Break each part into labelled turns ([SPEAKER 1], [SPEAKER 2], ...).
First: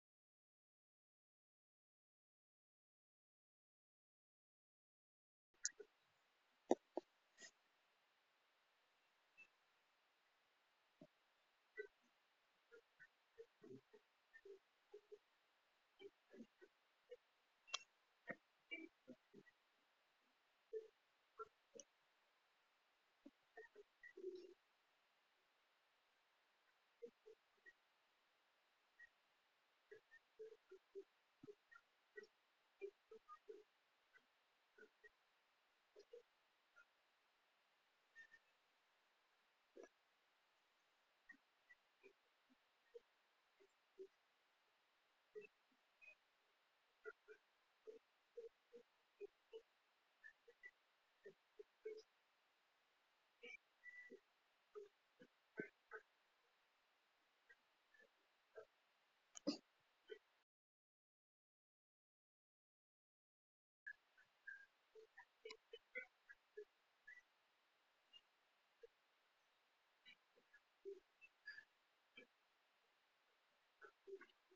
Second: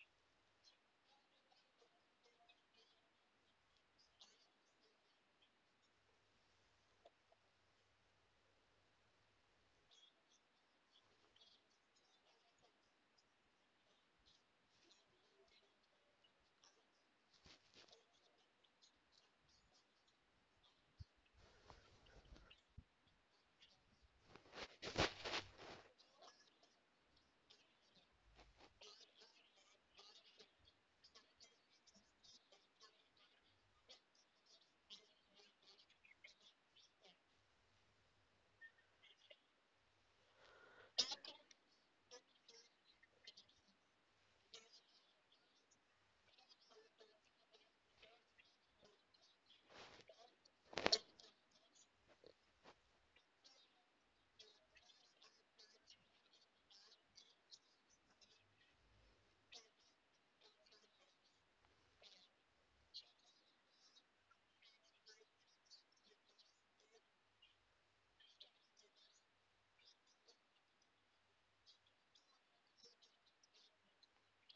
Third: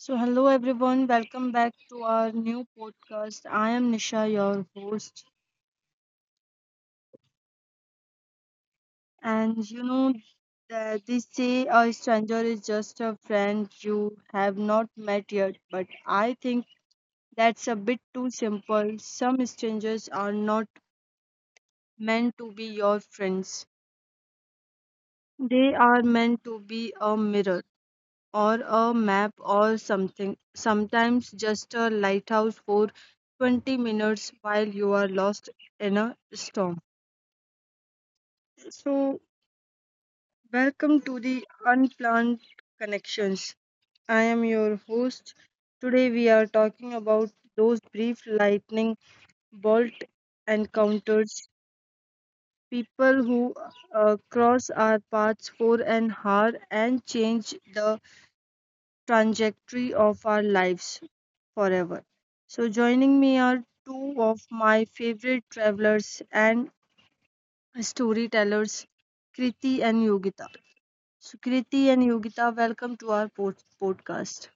[SPEAKER 1] So, hello everyone, welcome back to our new podcast. I am Nisha, your host, and you know that they say a stranger is just a friend you have not met yet, but I think that's a bit too simple. Some strangers are not meant to be your friends, they are meant to be a mirror, or a map, or something, sometimes just a lighthouse for 20 minutes while you are lost in a storm. So welcome to The Unplanned Connections. I am your host. Today we are talking about those brief lightning bolt encounters, people who cross our paths for an hour and change the trajectory of our lives forever. So, joining me are two of my favorite travelers and storytellers, Kriti and Yogita. So, Kriti and Yogita, welcome to our podcast.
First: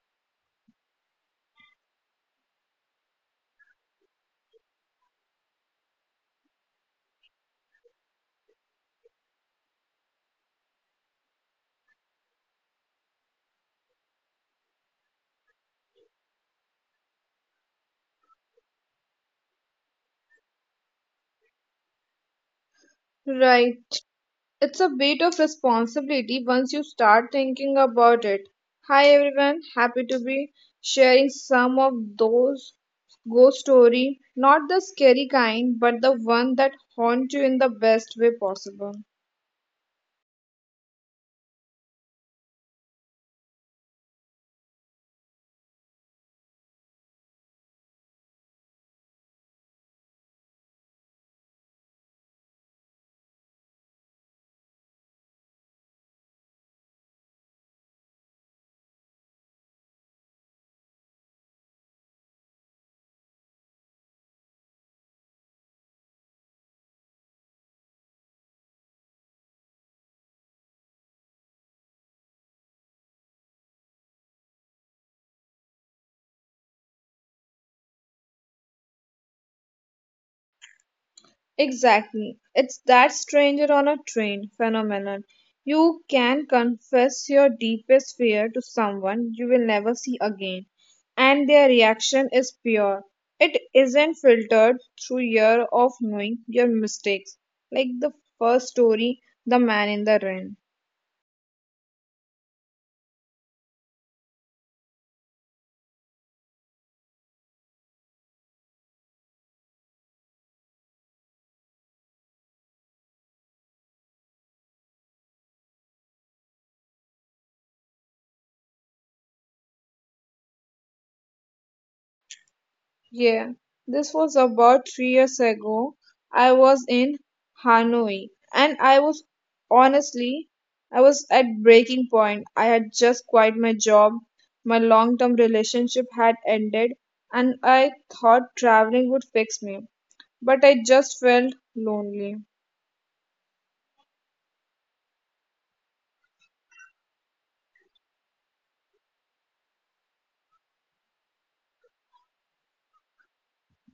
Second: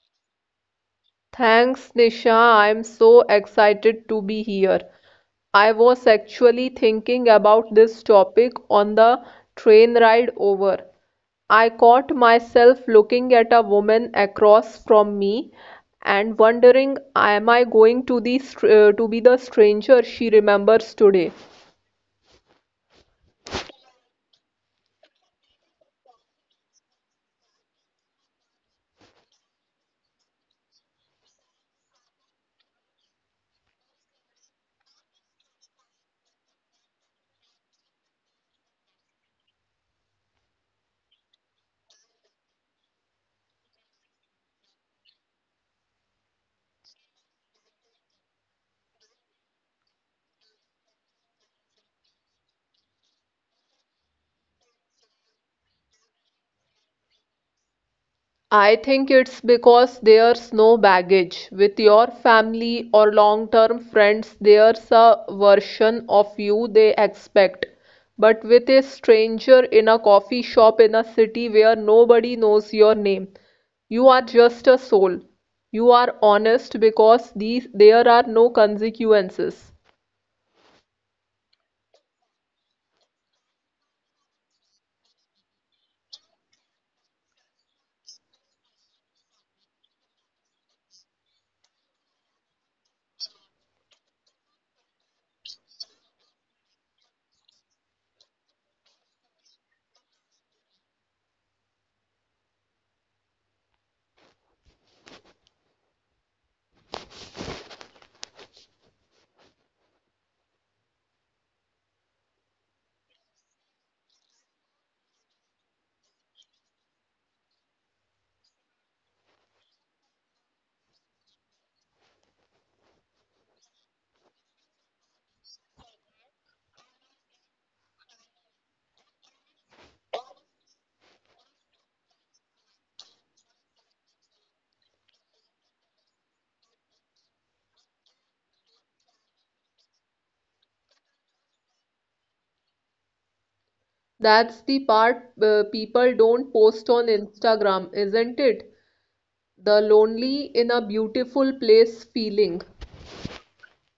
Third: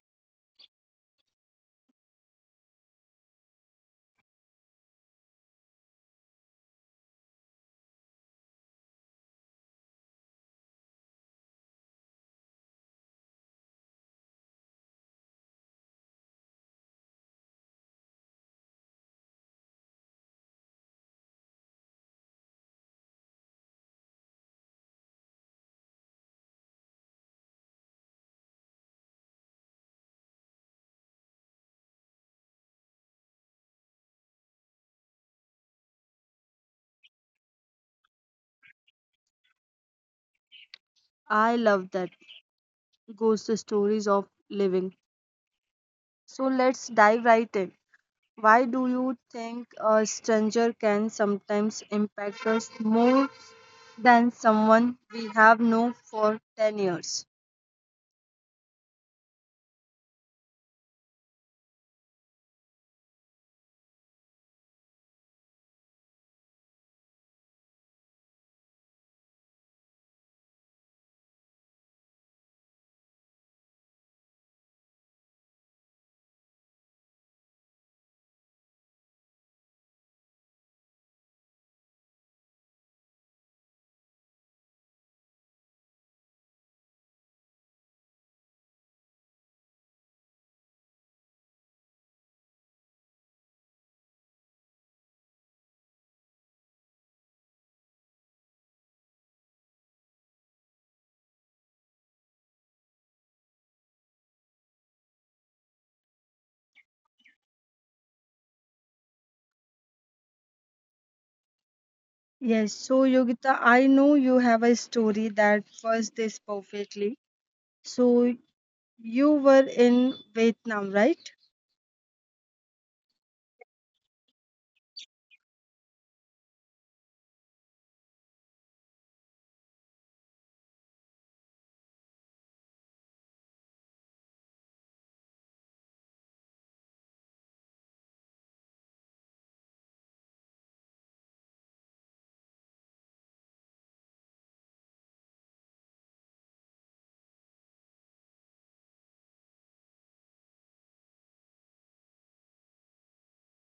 [SPEAKER 2] Thanks, Nisha. I'm so excited to be here. I was actually thinking about this topic on the train ride over. I caught myself looking at a woman across from me and wondering, am I going to be the stranger she remembers today?
[SPEAKER 3] Right. It's a bit of responsibility once you start thinking about it. Hi everyone, happy to be sharing some of those ghost story, not the scary kind, but the one that haunt you in the best way possible.
[SPEAKER 1] I love that. Goes the stories of living. So, let's dive right in. Why do you think a stranger can sometimes impact us more than someone we have known for 10 years?
[SPEAKER 2] I think it's because there's no baggage. With your family or long-term friends, there's a version of you they expect. But with a stranger in a coffee shop in a city where nobody knows your name, you are just a soul. You are honest because these there are no consequences.
[SPEAKER 3] Exactly. It's that stranger on a train phenomenon. You can confess your deepest fear to someone you will never see again, and their reaction is pure. It isn't filtered through year of knowing your mistakes, like the first story, The Man in the Rain.
[SPEAKER 1] Yes, so Yogita, I know you have a story that fits this perfectly. So you were in Vietnam, right?
[SPEAKER 3] Yeah, this was about 3 years ago. I was in Hanoi and I was honestly, I was at breaking point. I had just quit my job, my long-term relationship had ended, and I thought traveling would fix me, but I just felt lonely.
[SPEAKER 2] That's the part people don't post on Instagram, isn't it? The lonely in a beautiful place feeling.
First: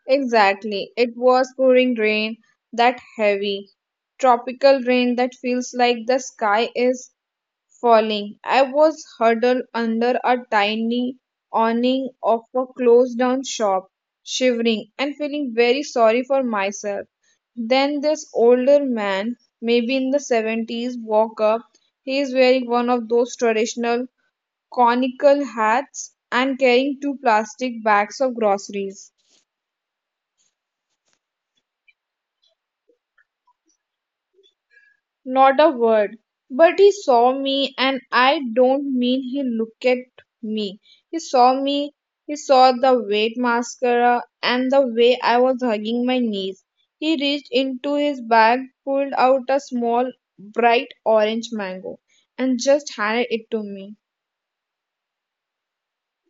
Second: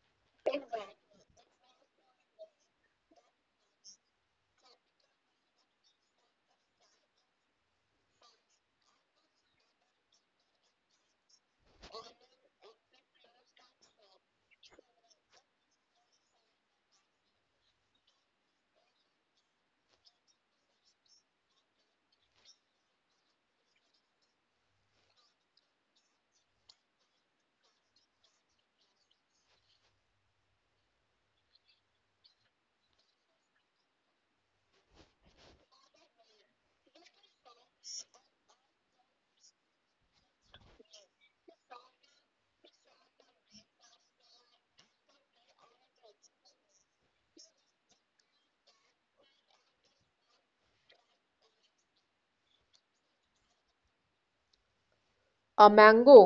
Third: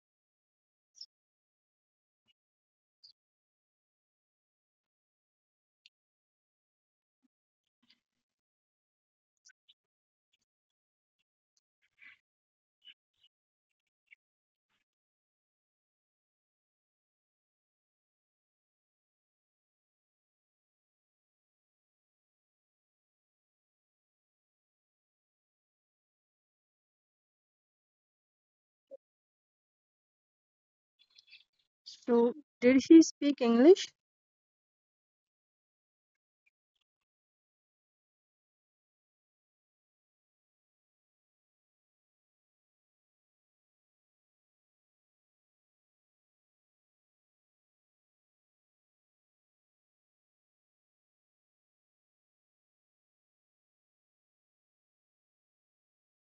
[SPEAKER 3] Exactly. It was pouring rain, that heavy, tropical rain that feels like the sky is falling. I was huddled under a tiny awning of a closed down shop, shivering and feeling very sorry for myself. Then this older man, maybe in the 70s, walked up. He is wearing one of those traditional conical hats and carrying two plastic bags of groceries.
[SPEAKER 1] So did she speak English?
[SPEAKER 3] Not a word. But he saw me, and I don't mean he looked at me. He saw me, he saw the wet mascara and the way I was hugging my knees. He reached into his bag, pulled out a small, bright orange mango, and just handed it to me.
[SPEAKER 2] A mango.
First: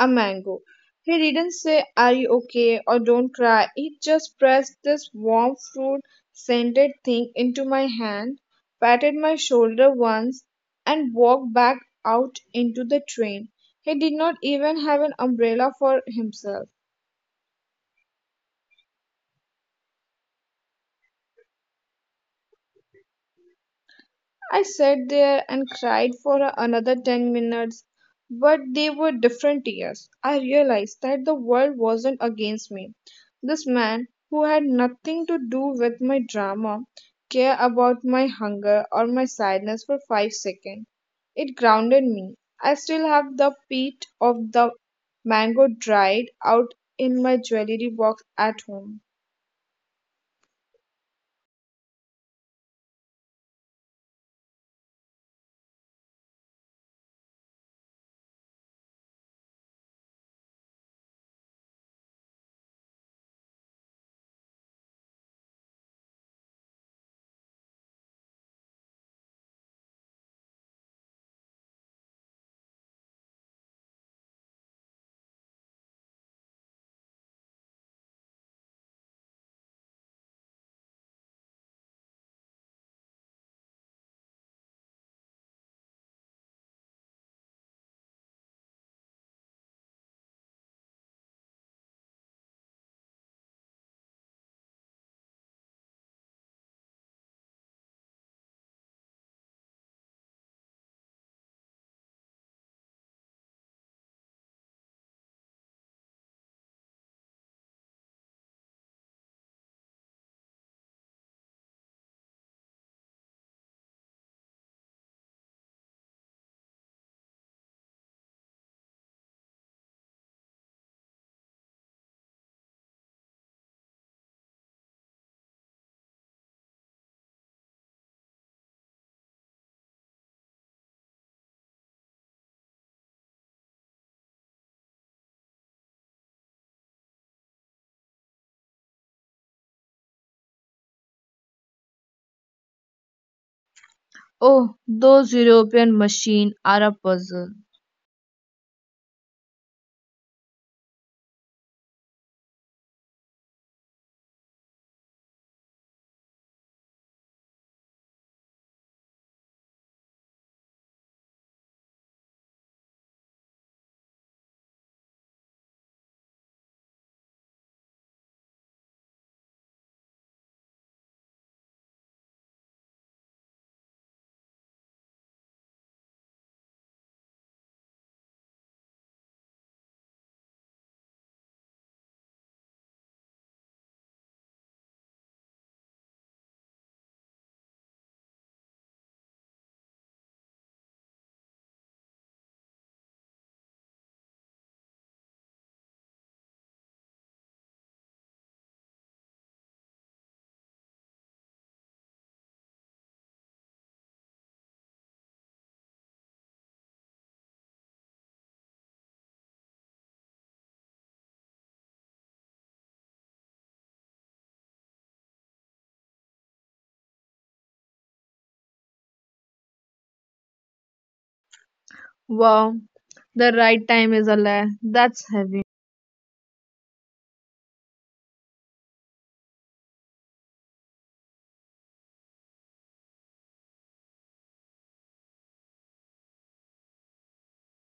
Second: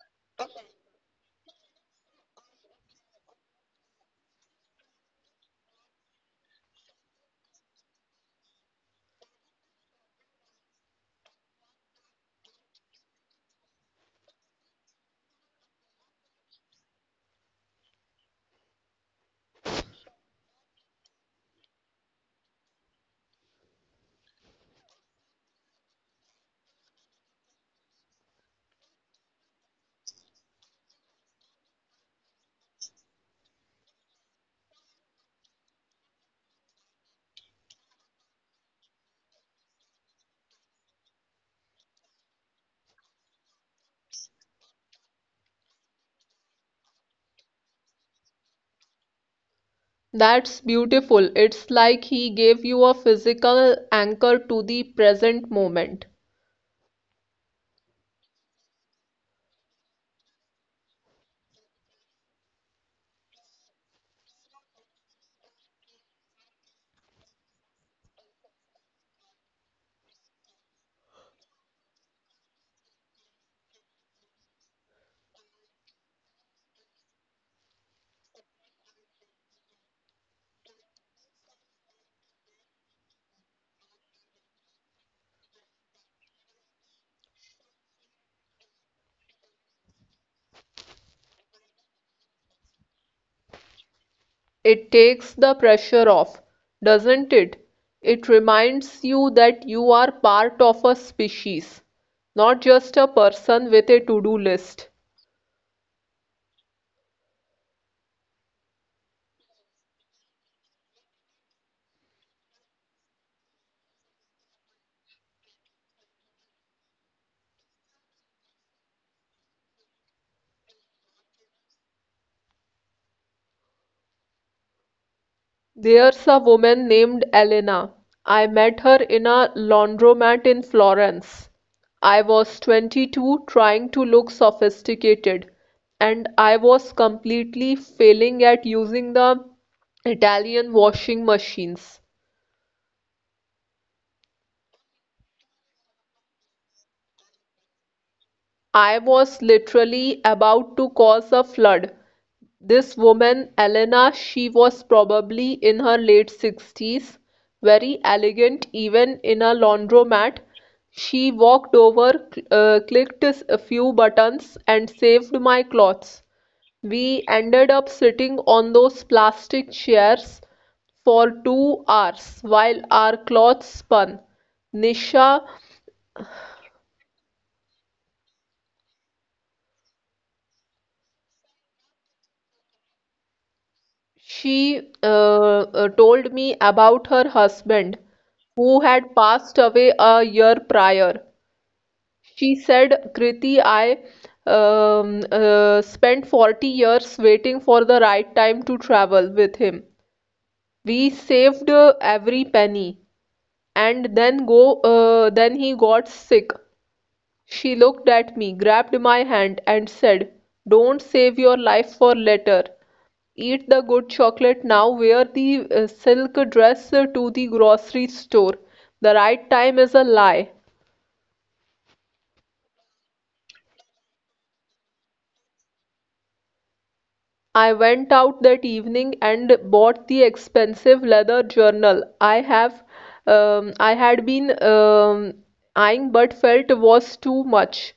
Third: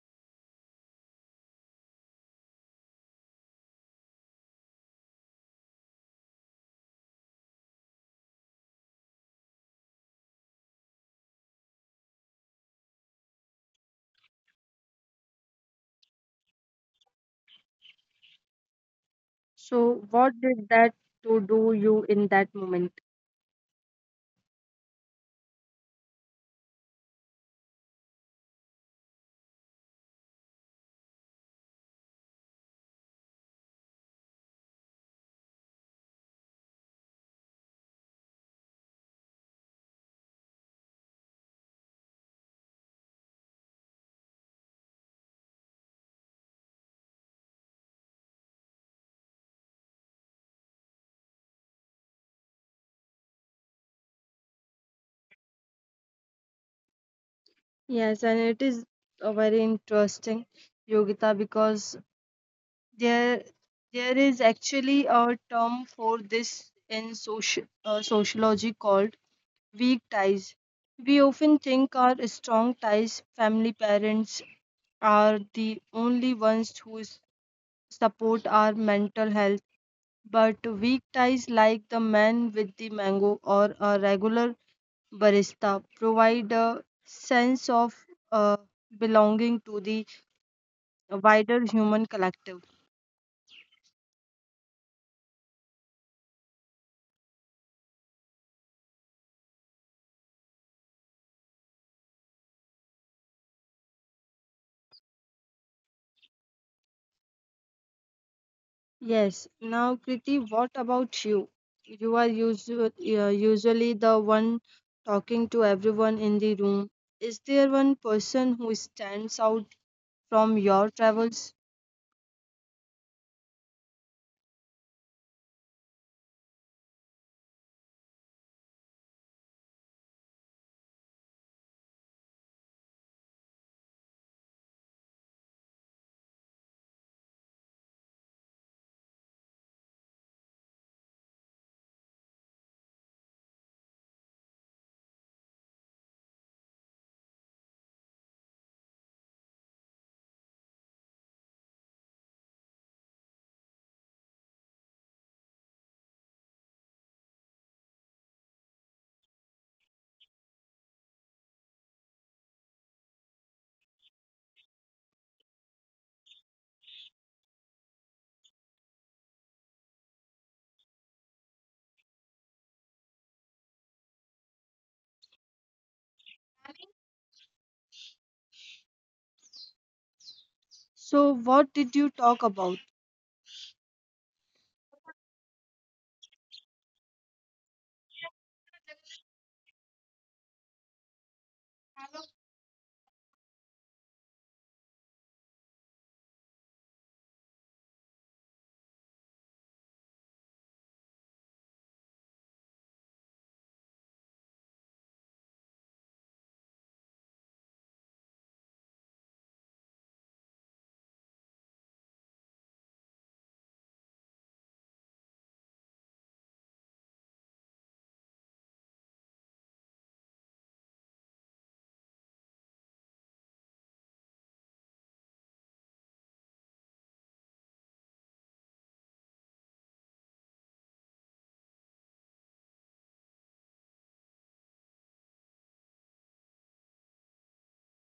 [SPEAKER 3] A mango. He didn't say, "Are you okay?" or "Don't cry." He just pressed this warm fruit scented thing into my hand, patted my shoulder once, and walked back out into the train. He did not even have an umbrella for himself.
[SPEAKER 1] So what did that to do you in that moment?
[SPEAKER 3] I sat there and cried for another 10 minutes, but they were different tears. I realized that the world wasn't against me. This man, who had nothing to do with my drama, cared about my hunger or my sadness for 5 seconds. It grounded me. I still have the pit of the mango dried out in my jewelry box at home.
[SPEAKER 2] That's beautiful. It's like he gave you a physical anchor to the present moment.
[SPEAKER 1] Yes, and it is a very interesting, Yogita, because there there is actually a term for this in social sociology called weak ties. We often think our strong ties, family, parents, are the only ones who support our mental health, but weak ties like the man with the mango or a regular barista provide a sense of uh, belonging to the wider human collective.
[SPEAKER 2] It takes the pressure off, doesn't it? It reminds you that you are part of a species, not just a person with a to-do list.
[SPEAKER 1] Yes. Now, Kriti, what about you? You are usually the one talking to everyone in the room. Is there one person who stands out from your travels?
[SPEAKER 2] There's a woman named Elena. I met her in a laundromat in Florence. I was 22 trying to look sophisticated, and I was completely failing at using the Italian washing machines.
[SPEAKER 3] Oh, those European machines are a puzzle.
[SPEAKER 2] I was literally about to cause a flood. This woman, Elena, she was probably in her late 60s, very elegant, even in a laundromat. She walked over, clicked a few buttons, and saved my clothes. We ended up sitting on those plastic chairs for 2 hours while our clothes spun. Nisha,
[SPEAKER 1] So, what did you talk about?
[SPEAKER 2] she told me about her husband who had passed away a year prior. She said, Kriti, I spent 40 years waiting for the right time to travel with him. We saved every penny, and then he got sick. She looked at me, grabbed my hand and said, "Don't save your life for later. Eat the good chocolate now. Wear the silk dress to the grocery store. The right time is a lie."
[SPEAKER 3] Wow, the right time is a lie. That's heavy.
[SPEAKER 2] I went out that evening and bought the expensive leather journal I had been eyeing but felt was too much.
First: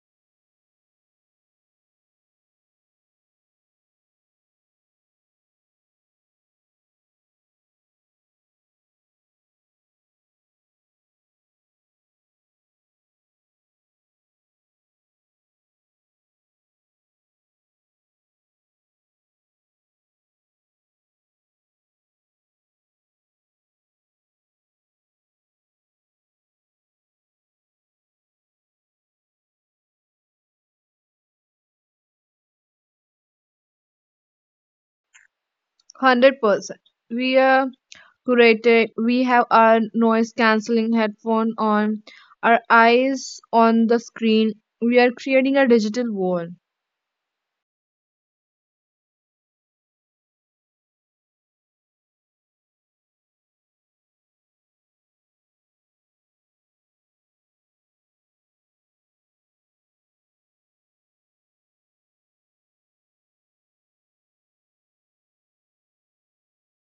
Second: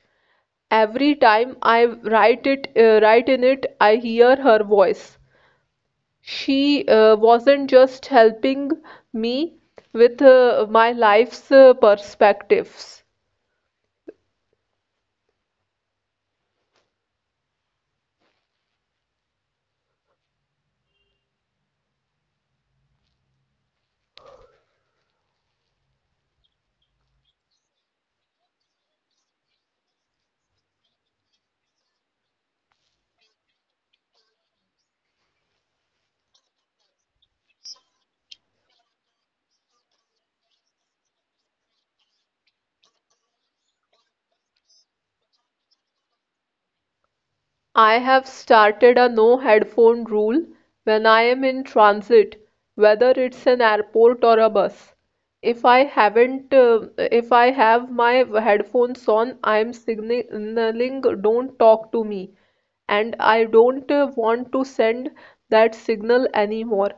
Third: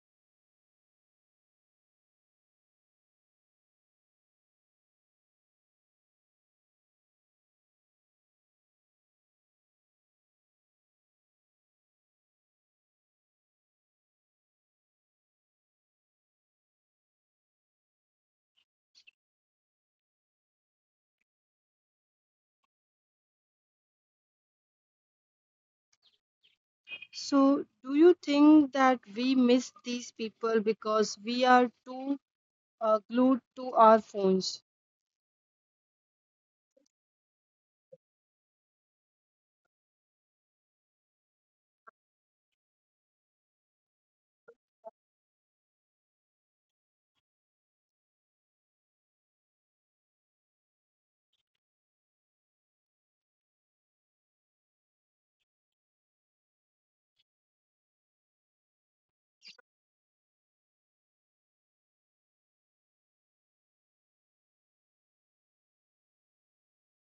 [SPEAKER 2] Every time I write in it, I hear her voice. She wasn't just helping me with my life's perspectives.
[SPEAKER 1] So, do you think that we miss these people because we are too glued to our phones?
[SPEAKER 3] 100%. We are curated. We have our noise cancelling headphone on, our eyes on the screen. We are creating a digital wall.
[SPEAKER 2] I have started a no headphone rule when I am in transit, whether it's an airport or a bus. If I have my headphones on, I'm signaling don't talk to me, and I don't want to send that signal anymore.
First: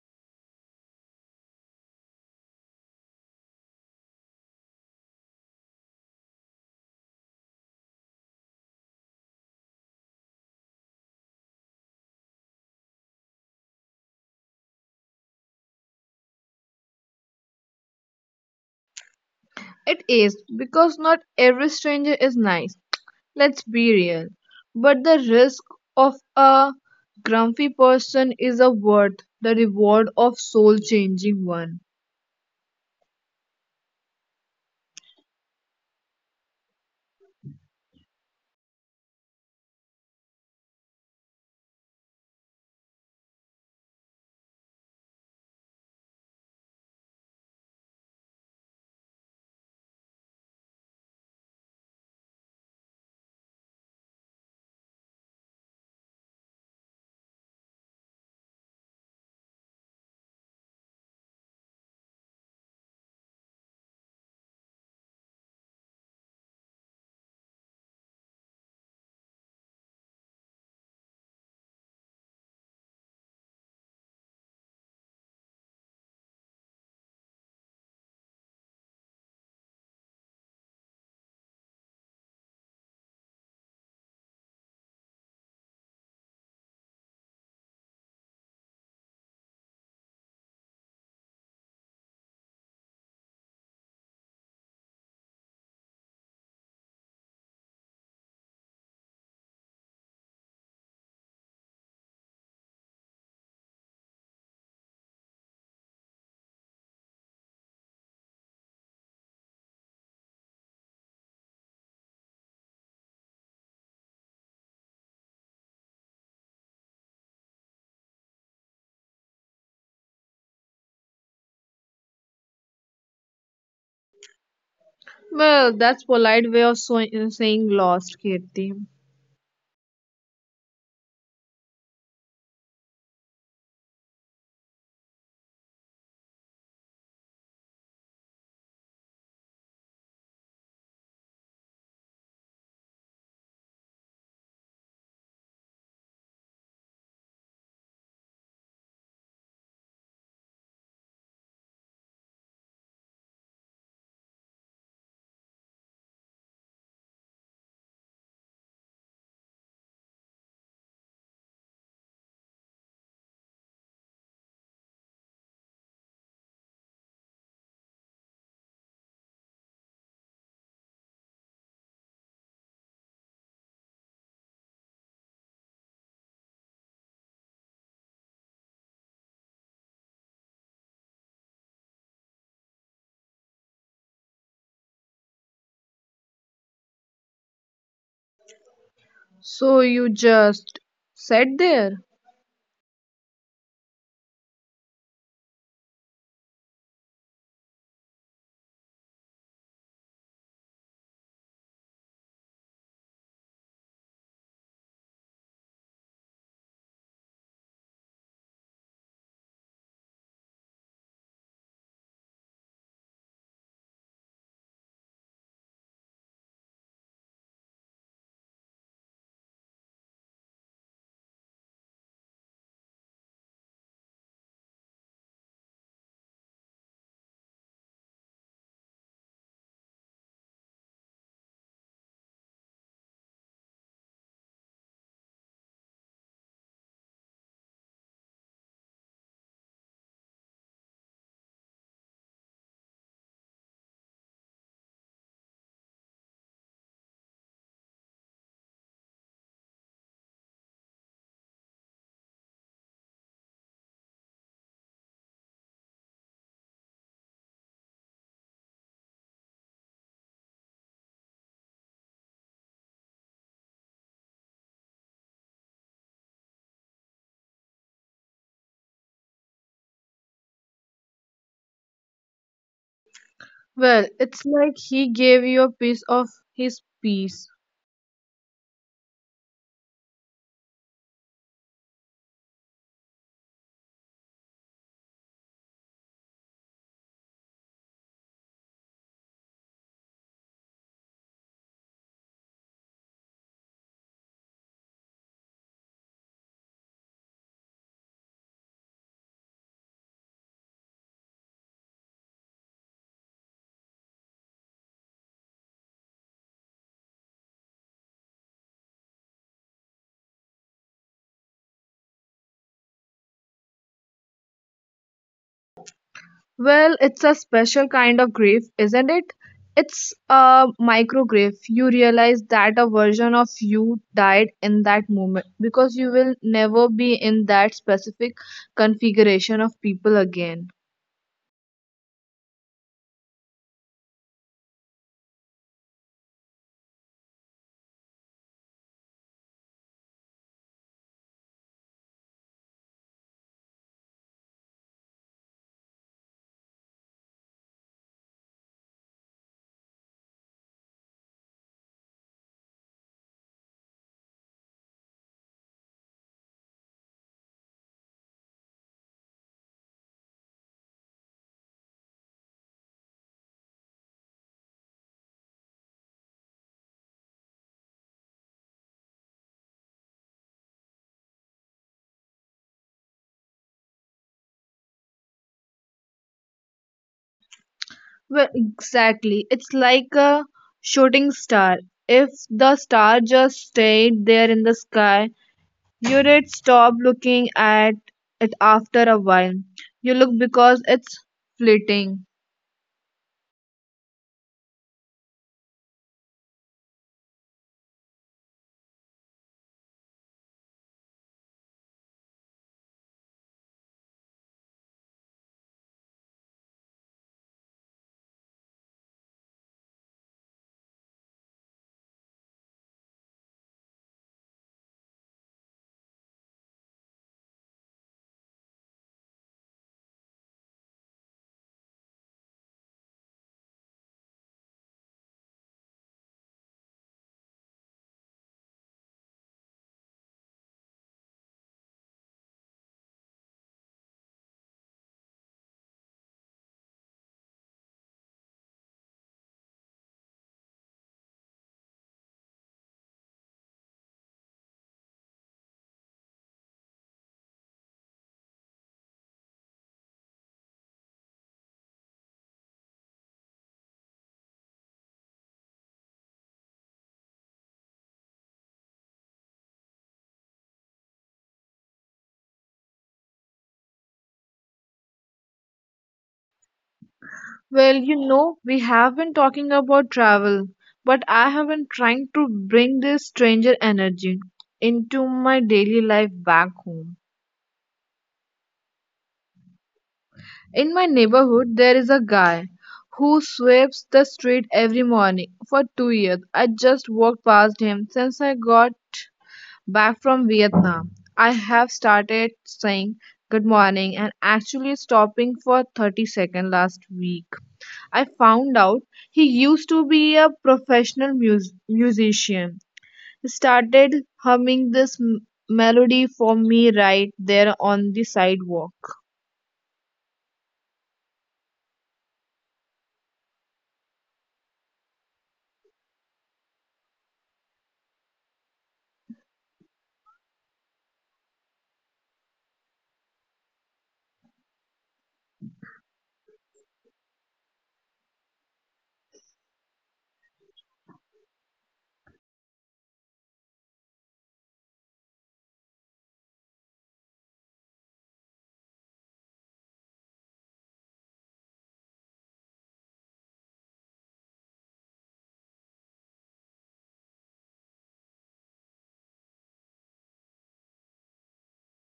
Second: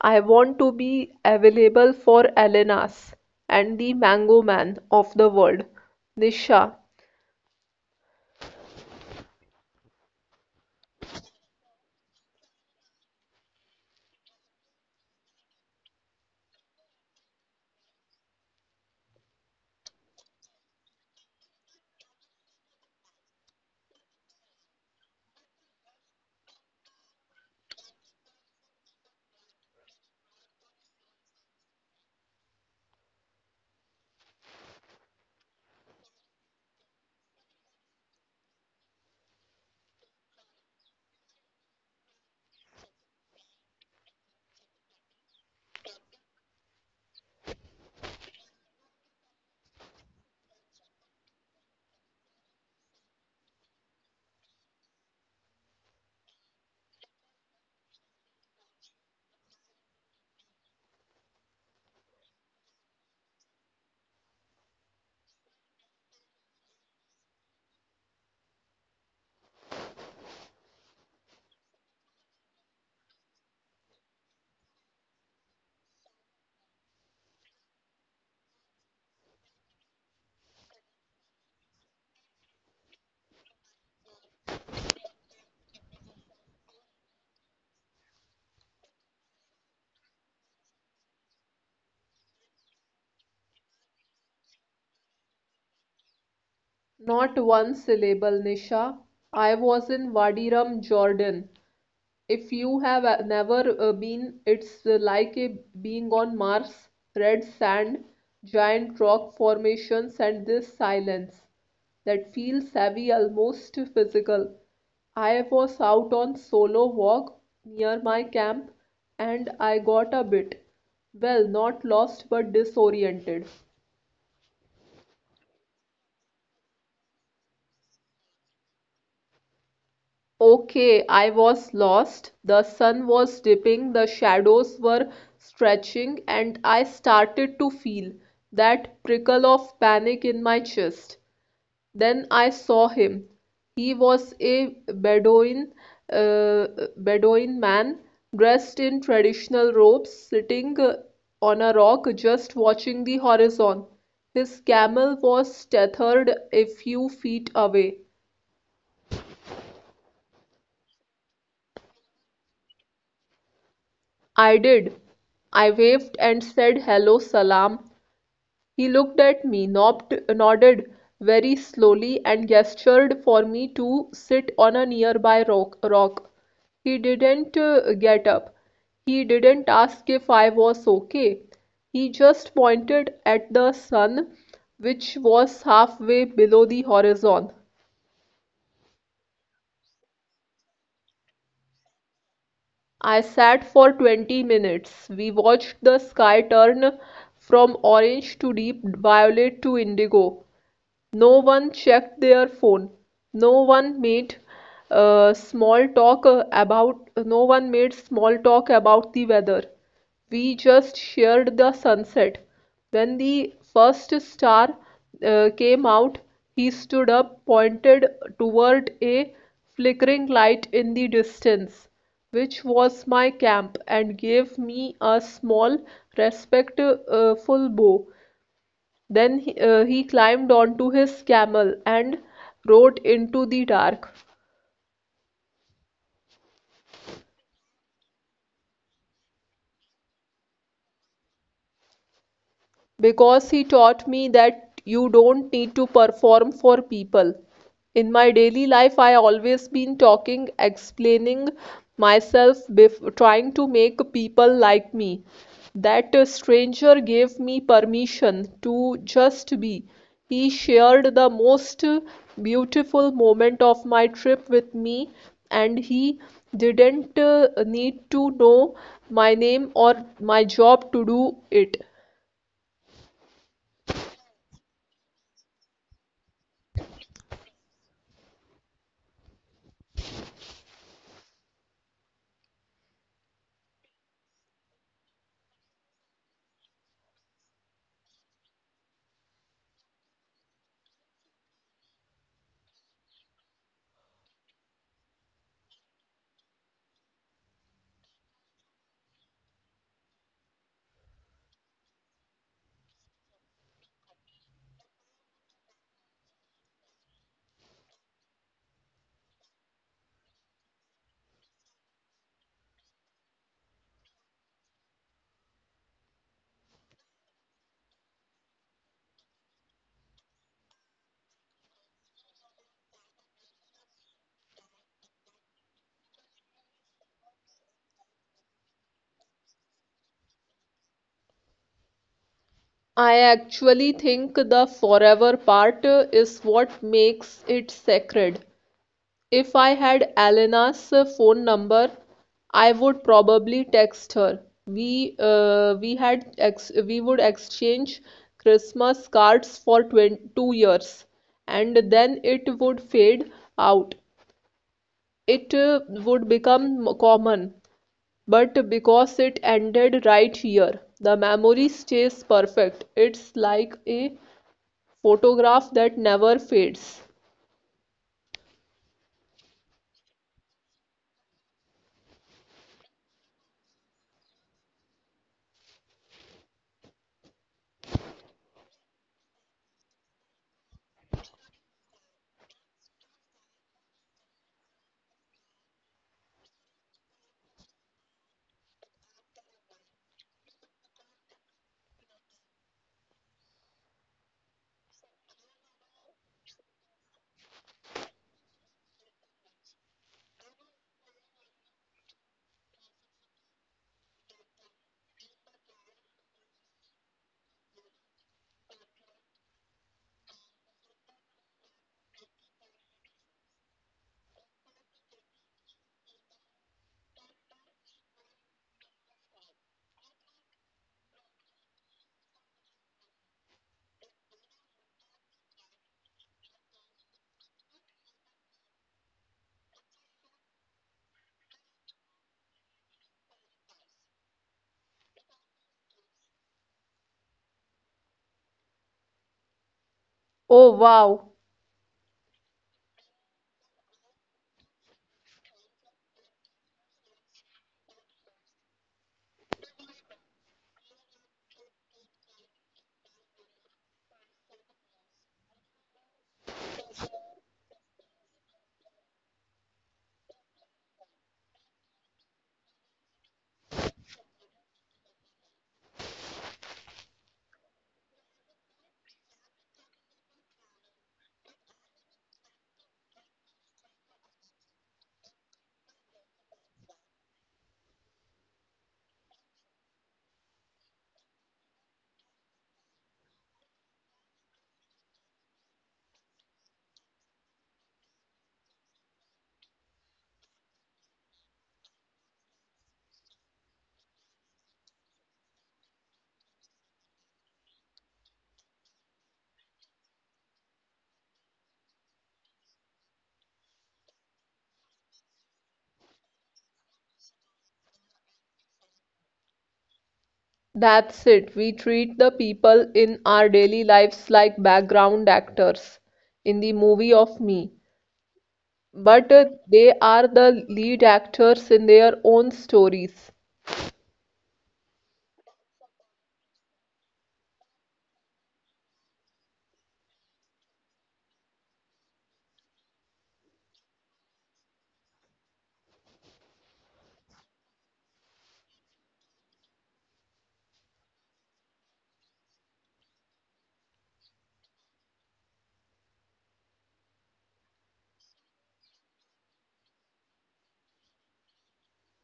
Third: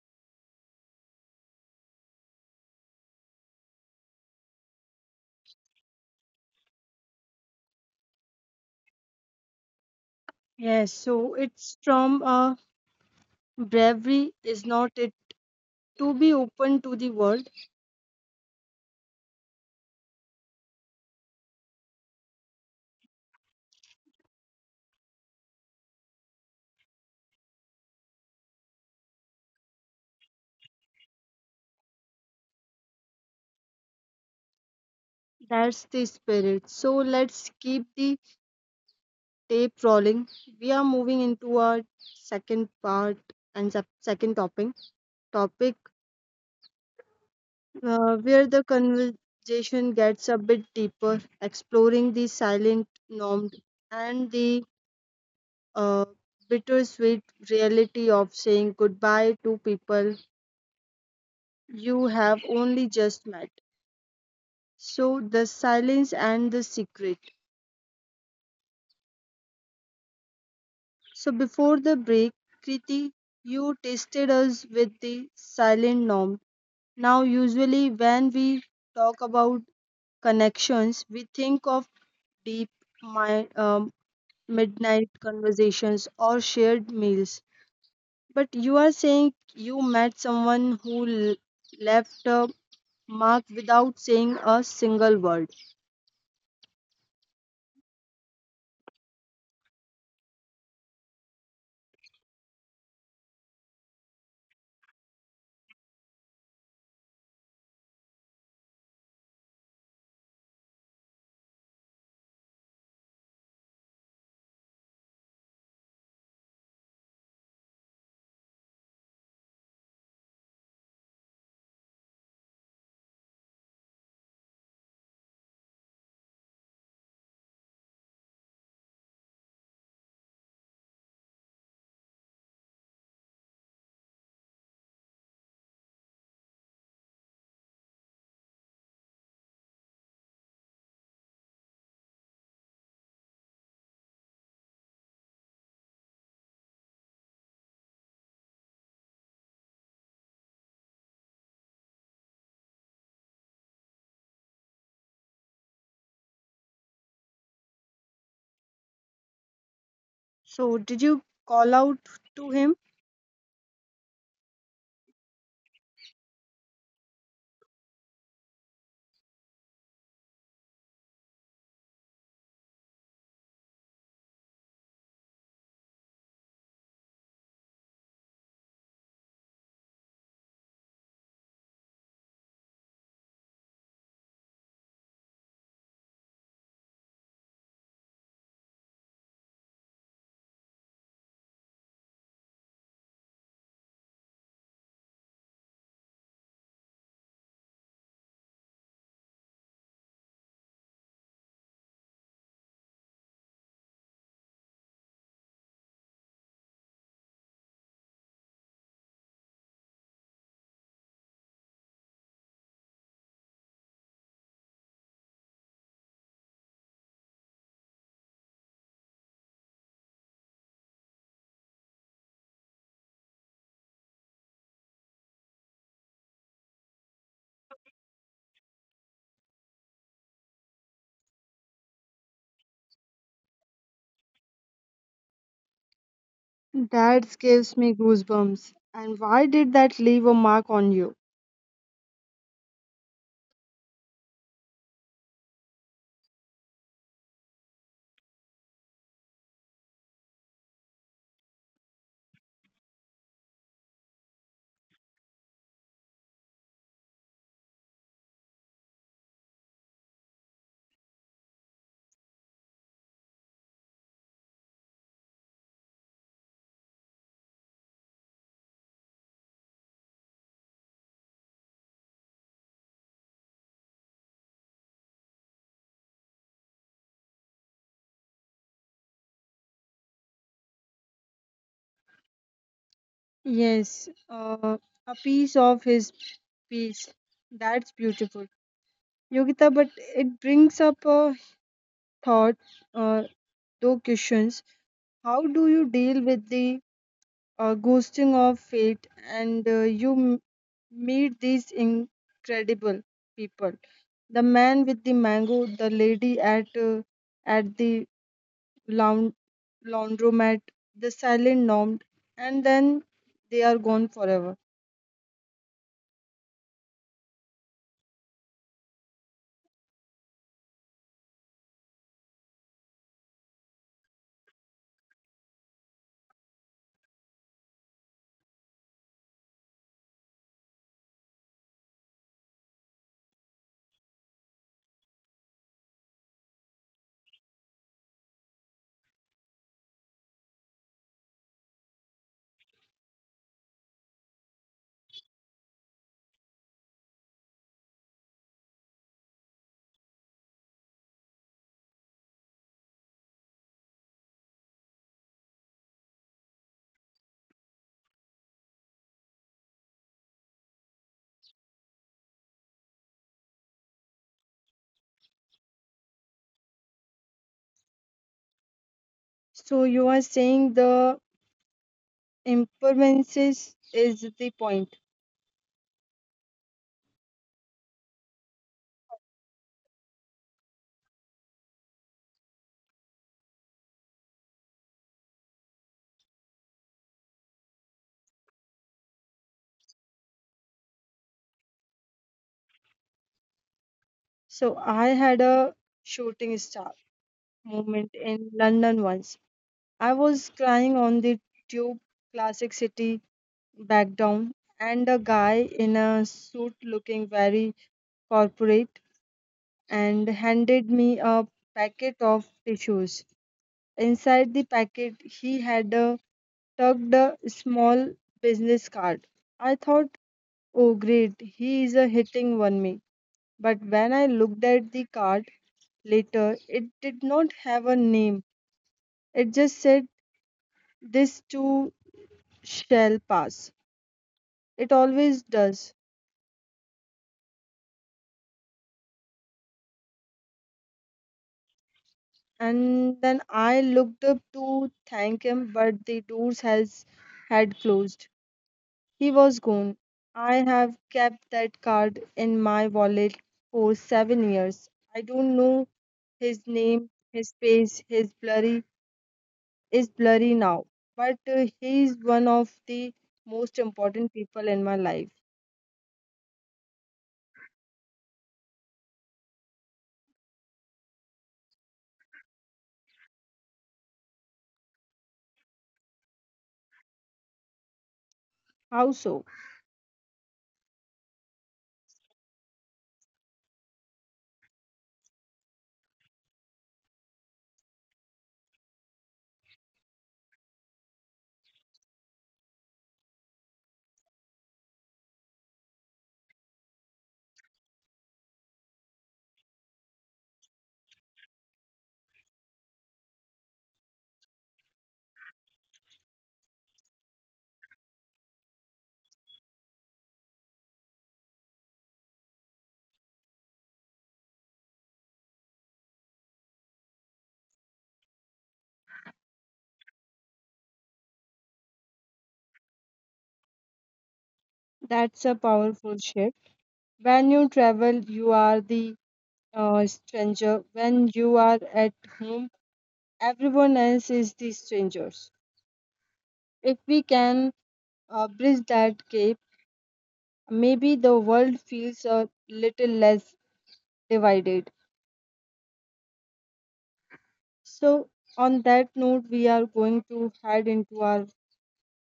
[SPEAKER 2] I want to be available for Elenas and the Mango Man of the world. Nisha,
[SPEAKER 1] Yes, so it's from a bravery, is not it? To be open to the world.
[SPEAKER 3] It is because not every stranger is nice. Let's be real. But the risk of a grumpy person is a worth the reward of soul changing one.
[SPEAKER 1] That's the spirit. So let's keep the tape rolling. We are moving into our second part and second topic, where the conversation gets a bit deeper, exploring the silent normed and the uh, bittersweet reality of saying goodbye to people you have only just met. So the silence and the secret. So before the break, Kriti, you tested us with the silent norm. Now, usually when we talk about connections, we think of deep mi- um, midnight conversations or shared meals. But you are saying you met someone who left a mark without saying a single word.
[SPEAKER 2] not one syllable, Nisha. I was in Wadi Rum, Jordan. If you have never been, it's like a being on Mars, red sand, giant rock formations, and this silence that feels heavy, almost physical. I was out on solo walk near my camp and I got a bit, well, not lost but disoriented.
[SPEAKER 3] Well, that's polite way of saying lost, Kirti.
[SPEAKER 2] Okay, I was lost. The sun was dipping, the shadows were stretching, and I started to feel that prickle of panic in my chest. Then I saw him. He was a uh, Bedouin man dressed in traditional robes, sitting on a rock just watching the horizon. His camel was tethered a few feet away.
[SPEAKER 1] So, did you call out to him?
[SPEAKER 2] I did. I waved and said hello, salam. He looked at me, nodded very slowly, and gestured for me to sit on a nearby rock. He didn't get up. He didn't ask if I was okay. He just pointed at the sun, which was halfway below the horizon.
[SPEAKER 3] So you just sat there?
[SPEAKER 2] I sat for 20 minutes. We watched the sky turn from orange to deep violet to indigo. No one checked their phone. No one made small talk about no one made small talk about the weather. We just shared the sunset. When the first star came out, he stood up, pointed toward a flickering light in the distance, which was my camp, and gave me a small, respectful bow. Then he climbed onto his camel and rode into the dark.
[SPEAKER 1] That gives me goosebumps. And why did that leave a mark on you?
[SPEAKER 2] Because he taught me that you don't need to perform for people. In my daily life, I always been talking, explaining myself, trying to make people like me. That stranger gave me permission to just be. He shared the most beautiful moment of my trip with me, and he didn't need to know my name or my job to do it.
[SPEAKER 3] Well, it's like he gave you a piece of his piece.
[SPEAKER 1] Yes, a piece of his piece. That's beautiful, Yogita. But it brings up a thought, uh, two questions. How do you deal with the ghosting of fate, and you meet these incredible people? The man with the mango, the lady at the laun- laundromat, the silent nom, and then they are gone forever.
[SPEAKER 3] Well, it's a special kind of grief, isn't it? It's a micro grief. You realize that a version of you died in that moment because you will never be in that specific configuration of people again.
[SPEAKER 2] I actually think the forever part is what makes it sacred. If I had Elena's phone number, I would probably text her. We had ex we would exchange Christmas cards for 20, 2 years, and then it would fade out. It would become common, but because it ended right here, the memory stays perfect. It's like a photograph that never fades.
[SPEAKER 1] So you are saying the impermanence is the point.
[SPEAKER 3] Well, exactly. It's like a shooting star. If the star just stayed there in the sky, you'd stop looking at it after a while. You look because it's fleeting.
[SPEAKER 1] So I had a shooting star moment in London once. I was crying on the tube, classic city back down, and a guy in a suit looking very corporate and handed me a packet of tissues. Inside the packet, he had tucked a small business card. I thought, oh great, he is hitting on me. But when I looked at the card later, it did not have a name. It just said, "This too shall pass. It always does."
[SPEAKER 2] Oh wow,
[SPEAKER 1] And then I looked up to thank him, but the doors has had closed. He was gone. I have kept that card in my wallet for 7 years. I don't know his name, his face, his blurry now, but he is one of the most important people in my life.
[SPEAKER 3] Well, you know, we have been talking about travel, but I have been trying to bring this stranger energy into my daily life back home.
[SPEAKER 1] How so?
[SPEAKER 3] In my neighborhood, there is a guy who sweeps the street every morning for 2 years. I just walked past him. Since I got back from Vietnam, I have started saying good morning and actually stopping for 30 seconds last week. I found out he used to be a professional musician. He started humming this melody for me right there on the sidewalk.
[SPEAKER 2] that's it. We treat the people in our daily lives like background actors in the movie of me, but they are the lead actors in their own stories.
[SPEAKER 1] That's a powerful shift. When you travel, you are the stranger. When you are at home, everyone else is the strangers. If we can bridge that gap, maybe the world feels a little less divided. So, on that note, we are going to head into our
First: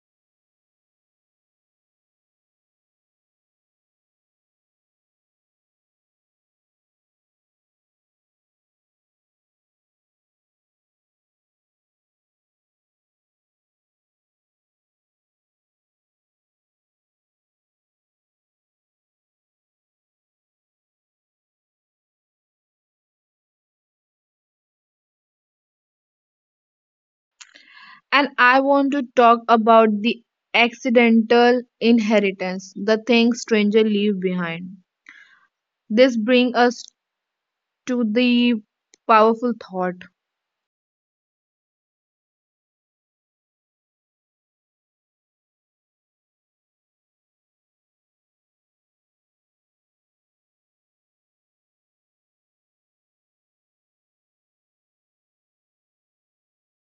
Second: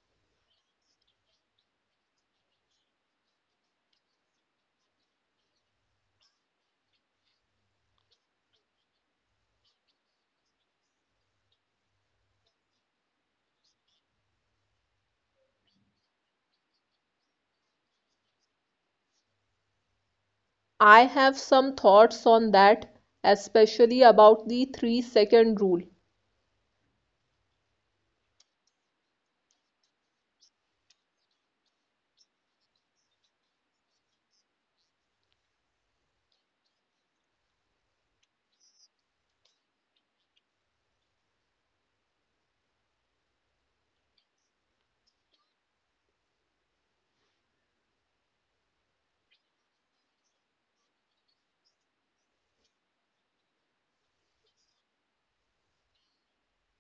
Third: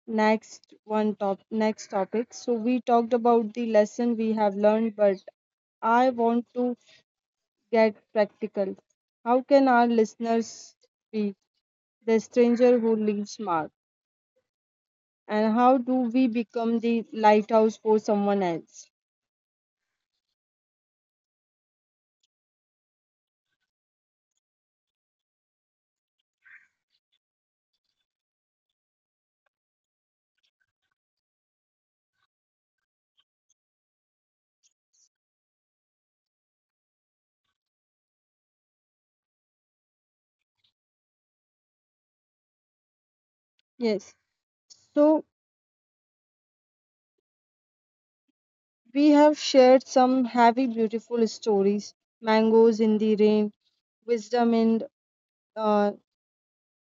[SPEAKER 1] next topic. So we talked about the lesson we have learned, but I want to get practical. How can our listeners be the stranger who leaves mark, and how do we become the lighthouse for someone else?
[SPEAKER 2] I have some thoughts on that, especially about the 3 second rule.
[SPEAKER 3] And I want to talk about the accidental inheritance, the things strangers leave behind. This brings us to the powerful thought.
[SPEAKER 1] Yes, so we have shared some heavy beautiful stories, mangoes in the rain, wisdom in uh,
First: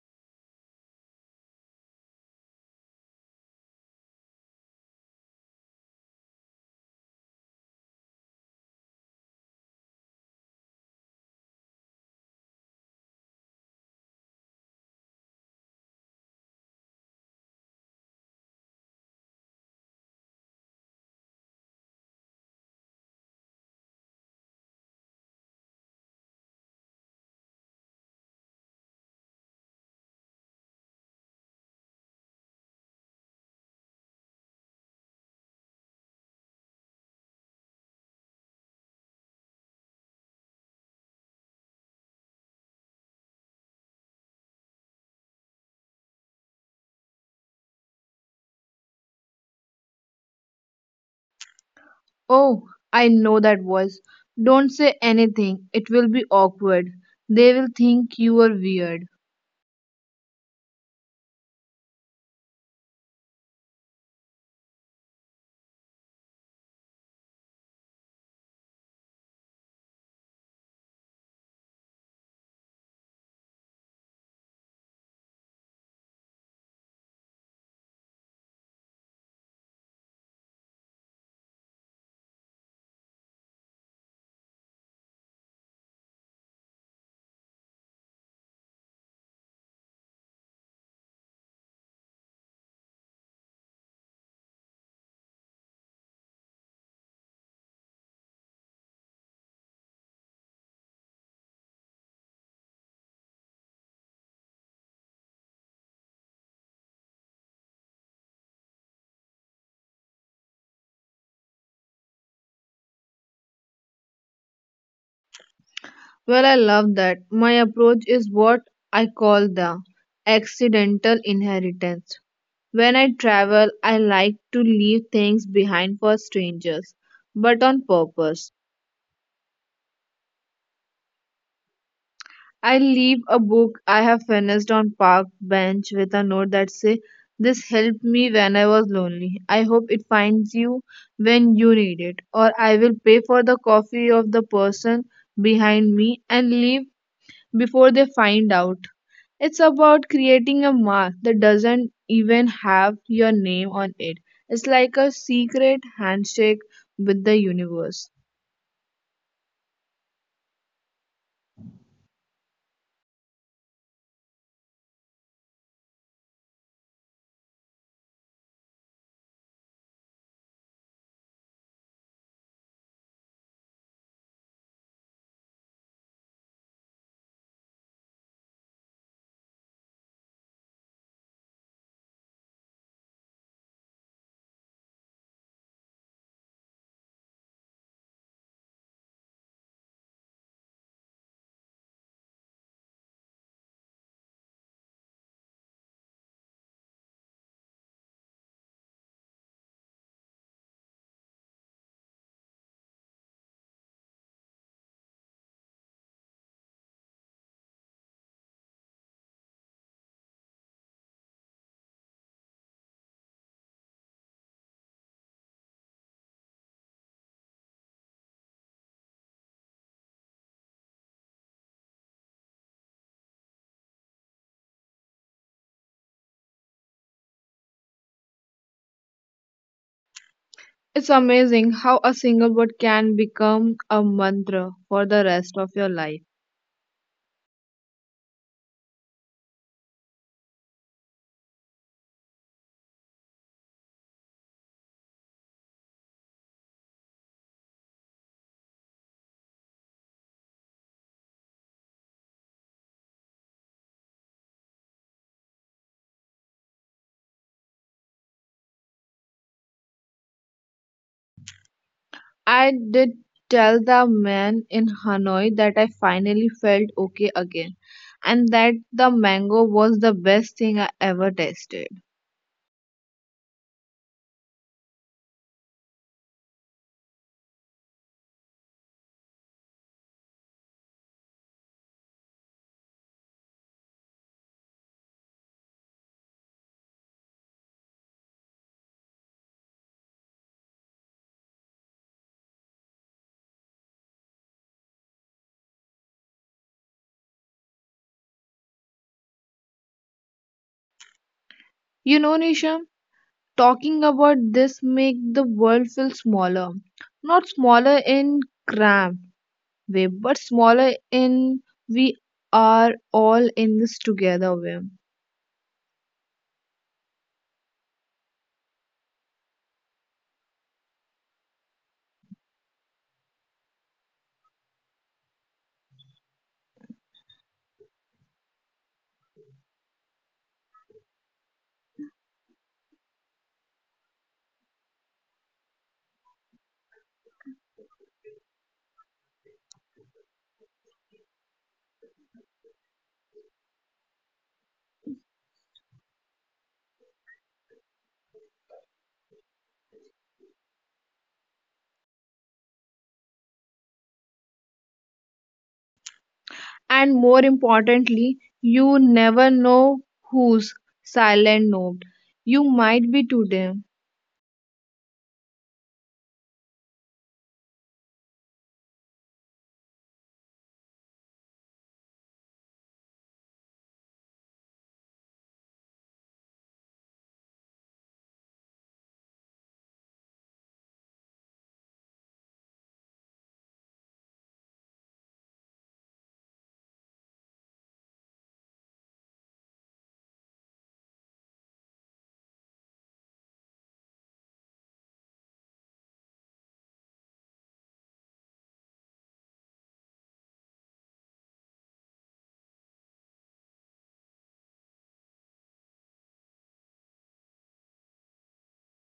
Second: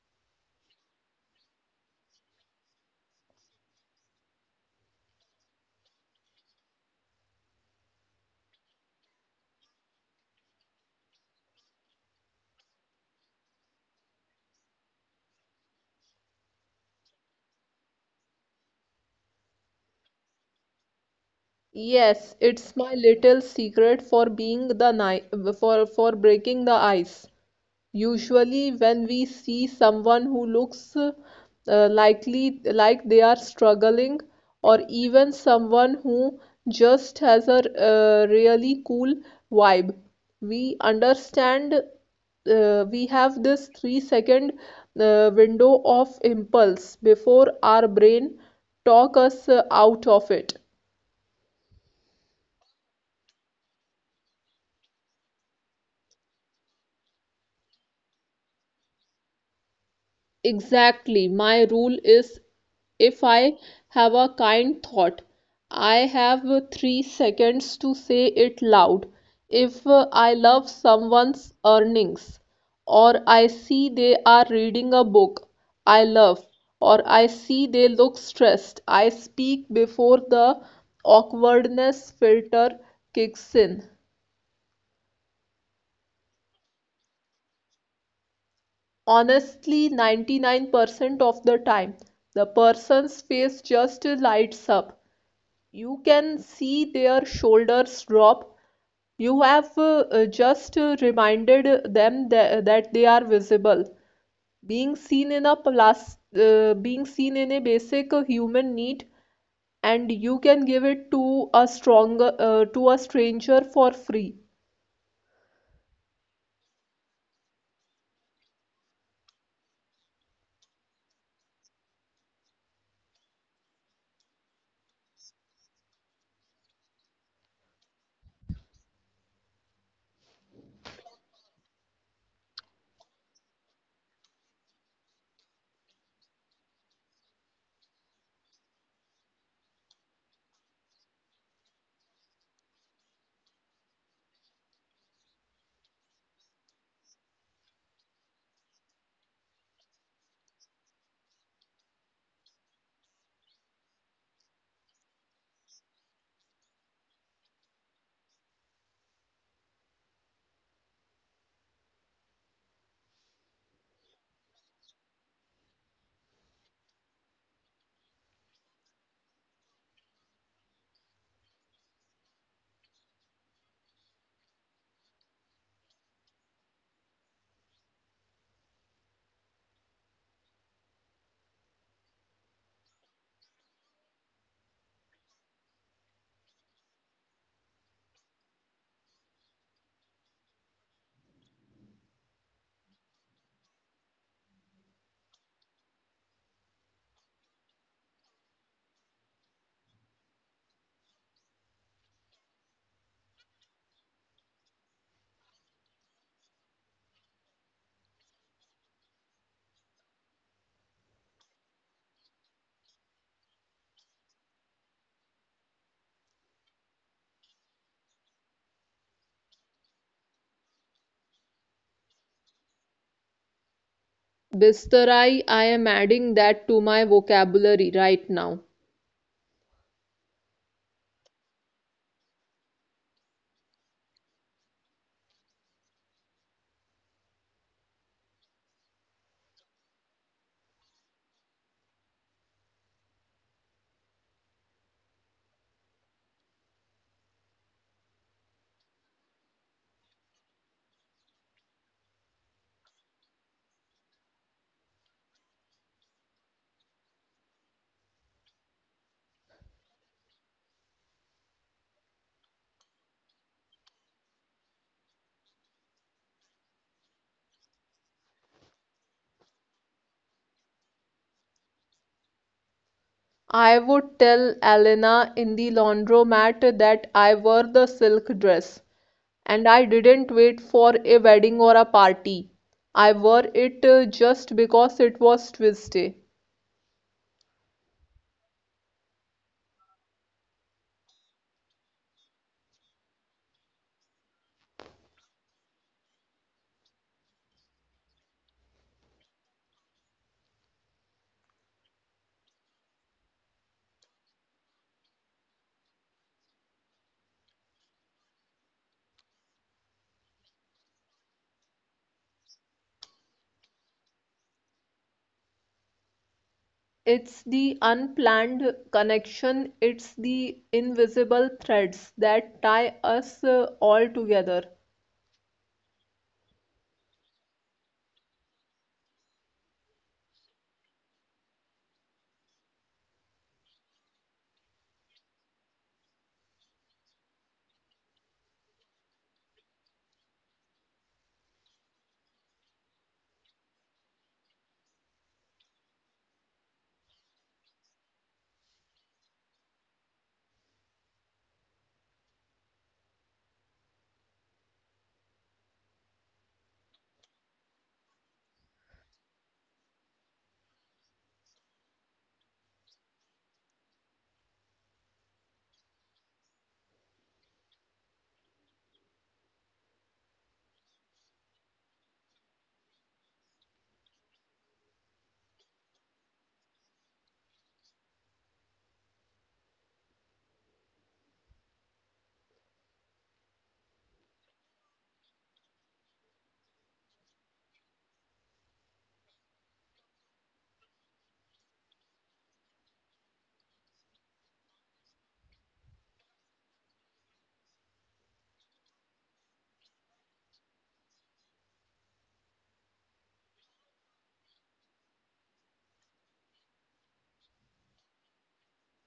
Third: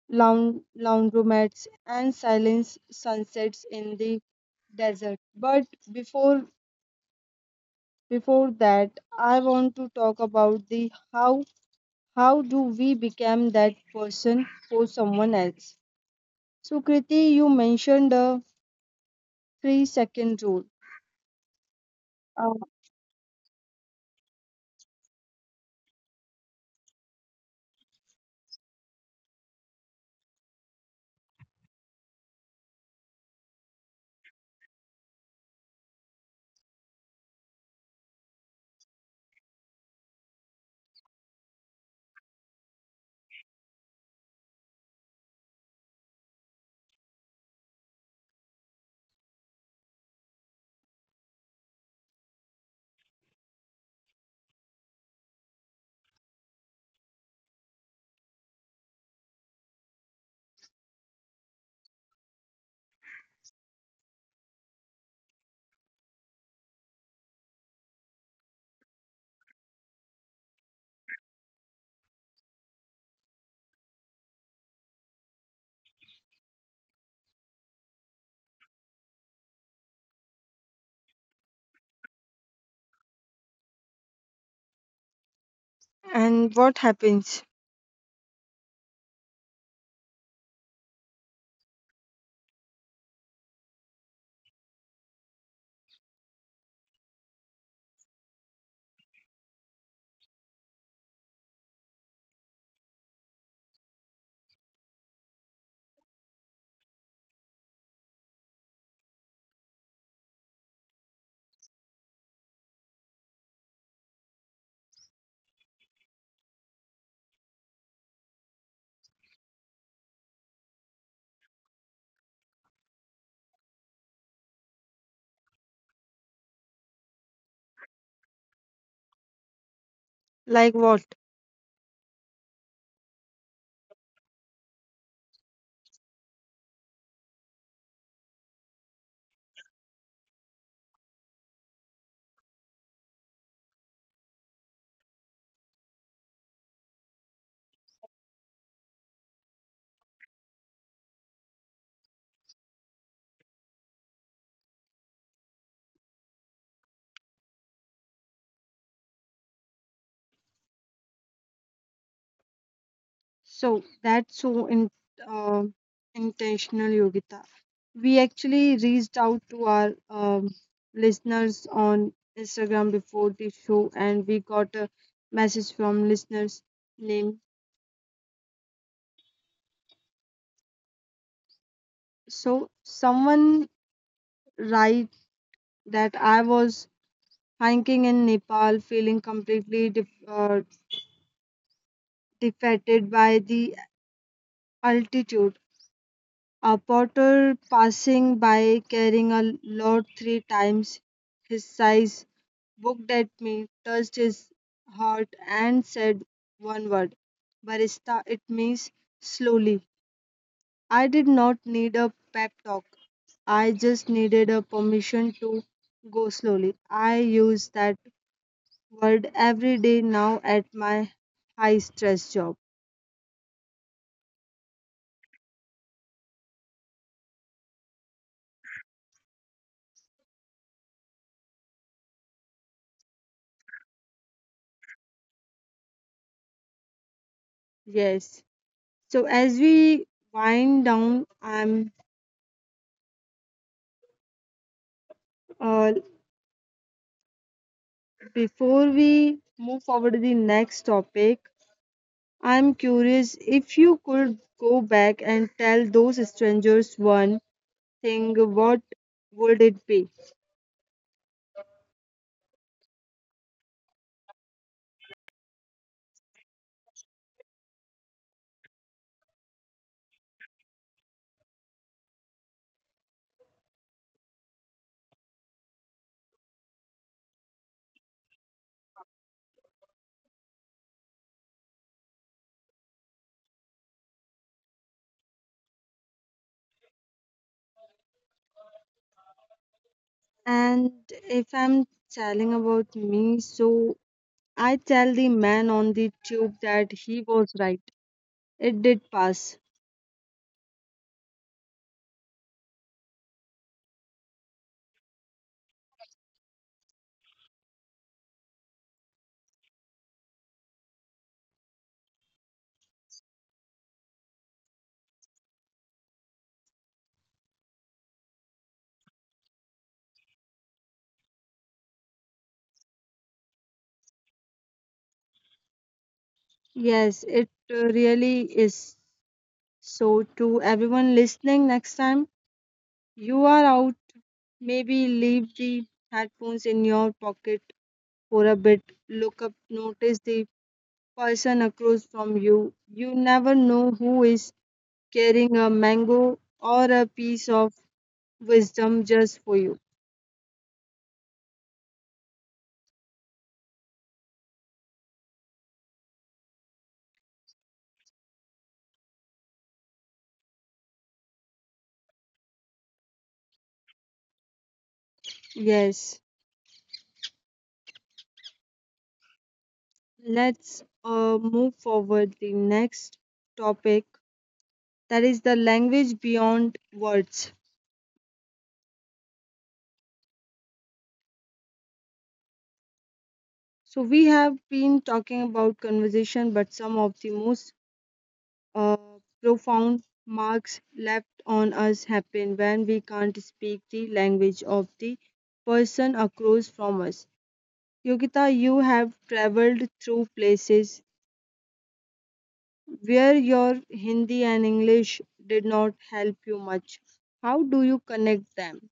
[SPEAKER 1] laundromats, and silent sunsets in the desert. But before before that, I want to talk about the how. How do we become that person for someone else? So Kriti, you mentioned the 3 second rule,
[SPEAKER 2] Yes,
[SPEAKER 1] uh,
[SPEAKER 2] it's my little secret for being the ni for breaking the ice. Usually, when we see someone who looks like they are struggling, or even someone who just has a really cool vibe, we understand we have this 3 second window of impulse before our brain talk us out of it.
[SPEAKER 3] Oh, I know that voice. Don't say anything. It will be awkward. They will think you are weird.
[SPEAKER 2] Exactly. My rule is if I have a kind thought, I have 3 seconds to say it loud. If I love someone's earnings, or I see they are reading a book I love, or I see they look stressed, I speak before the awkwardness filter kicks in.
[SPEAKER 1] and what happens?
[SPEAKER 2] Honestly, 99% of the time, the person's face just lights up. You can see their shoulders drop. You have just reminded that they are visible. Being seen in a basic human need, and you can give it to a to a stranger for free.
[SPEAKER 3] Well, I love that. My approach is what I call the accidental inheritance. When I travel, I like to leave things behind for strangers, but on purpose.
[SPEAKER 1] Like what?
[SPEAKER 3] I leave a book I have finished on park bench with a note that say, "This helped me when I was lonely. I hope it finds you when you need it." Or I will pay for the coffee of the person behind me and leave before they find out. It's about creating a mark that doesn't even have your name on it. It's like a secret handshake with the universe.
[SPEAKER 1] So that's so uh, intentional, Yogita. We actually reached out to our listeners on Instagram before the show, and we got a message from listeners name. So someone write that I was hiking in Nepal, feeling completely defeated by the altitude. A porter passing by carrying a load three times his size looked at me, touched his heart, and said one word, Barista, it means slowly. I did not need a pep talk. I just needed a permission to go slowly. I use that word every day now at my high stress job.
[SPEAKER 2] Bistarai, I am adding that to my vocabulary right now.
[SPEAKER 3] It's amazing how a single word can become a mantra for the rest of your life.
[SPEAKER 1] Yes. So as we wind down, I'm uh, before we move forward to the next topic, I'm curious if you could go back and tell those strangers one thing, what would it be?
[SPEAKER 3] I did tell the man in Hanoi that I finally felt okay again and that the mango was the best thing I ever tasted.
[SPEAKER 2] I would tell Elena in the laundromat that I wore the silk dress, and I didn't wait for a wedding or a party. I wore it just because it was Tuesday.
[SPEAKER 1] And if I'm telling about me, so I tell the man on the tube that he was right. It did pass.
[SPEAKER 3] You know, Nisham, talking about this make the world feel smaller. Not smaller in cramped way, but smaller in we are all in this together way.
[SPEAKER 2] It's the unplanned connection, it's the invisible threads that tie us all together.
[SPEAKER 1] Yes, it really is. So, to everyone listening, next time you are out, maybe leave the headphones in your pocket for a bit, look up, notice the person across from you. You never know who is carrying a mango or a piece of wisdom just for you.
[SPEAKER 3] And more importantly, you never know whose silent note you might be today.
[SPEAKER 1] Yes, let's move forward the next topic, that is the language beyond words. So we have been talking about conversation, but some of the most uh, profound marks left on us happen when we can't speak the language of the person across from us. Yogita, you have traveled through places where your Hindi and English did not help you much. How do you connect them?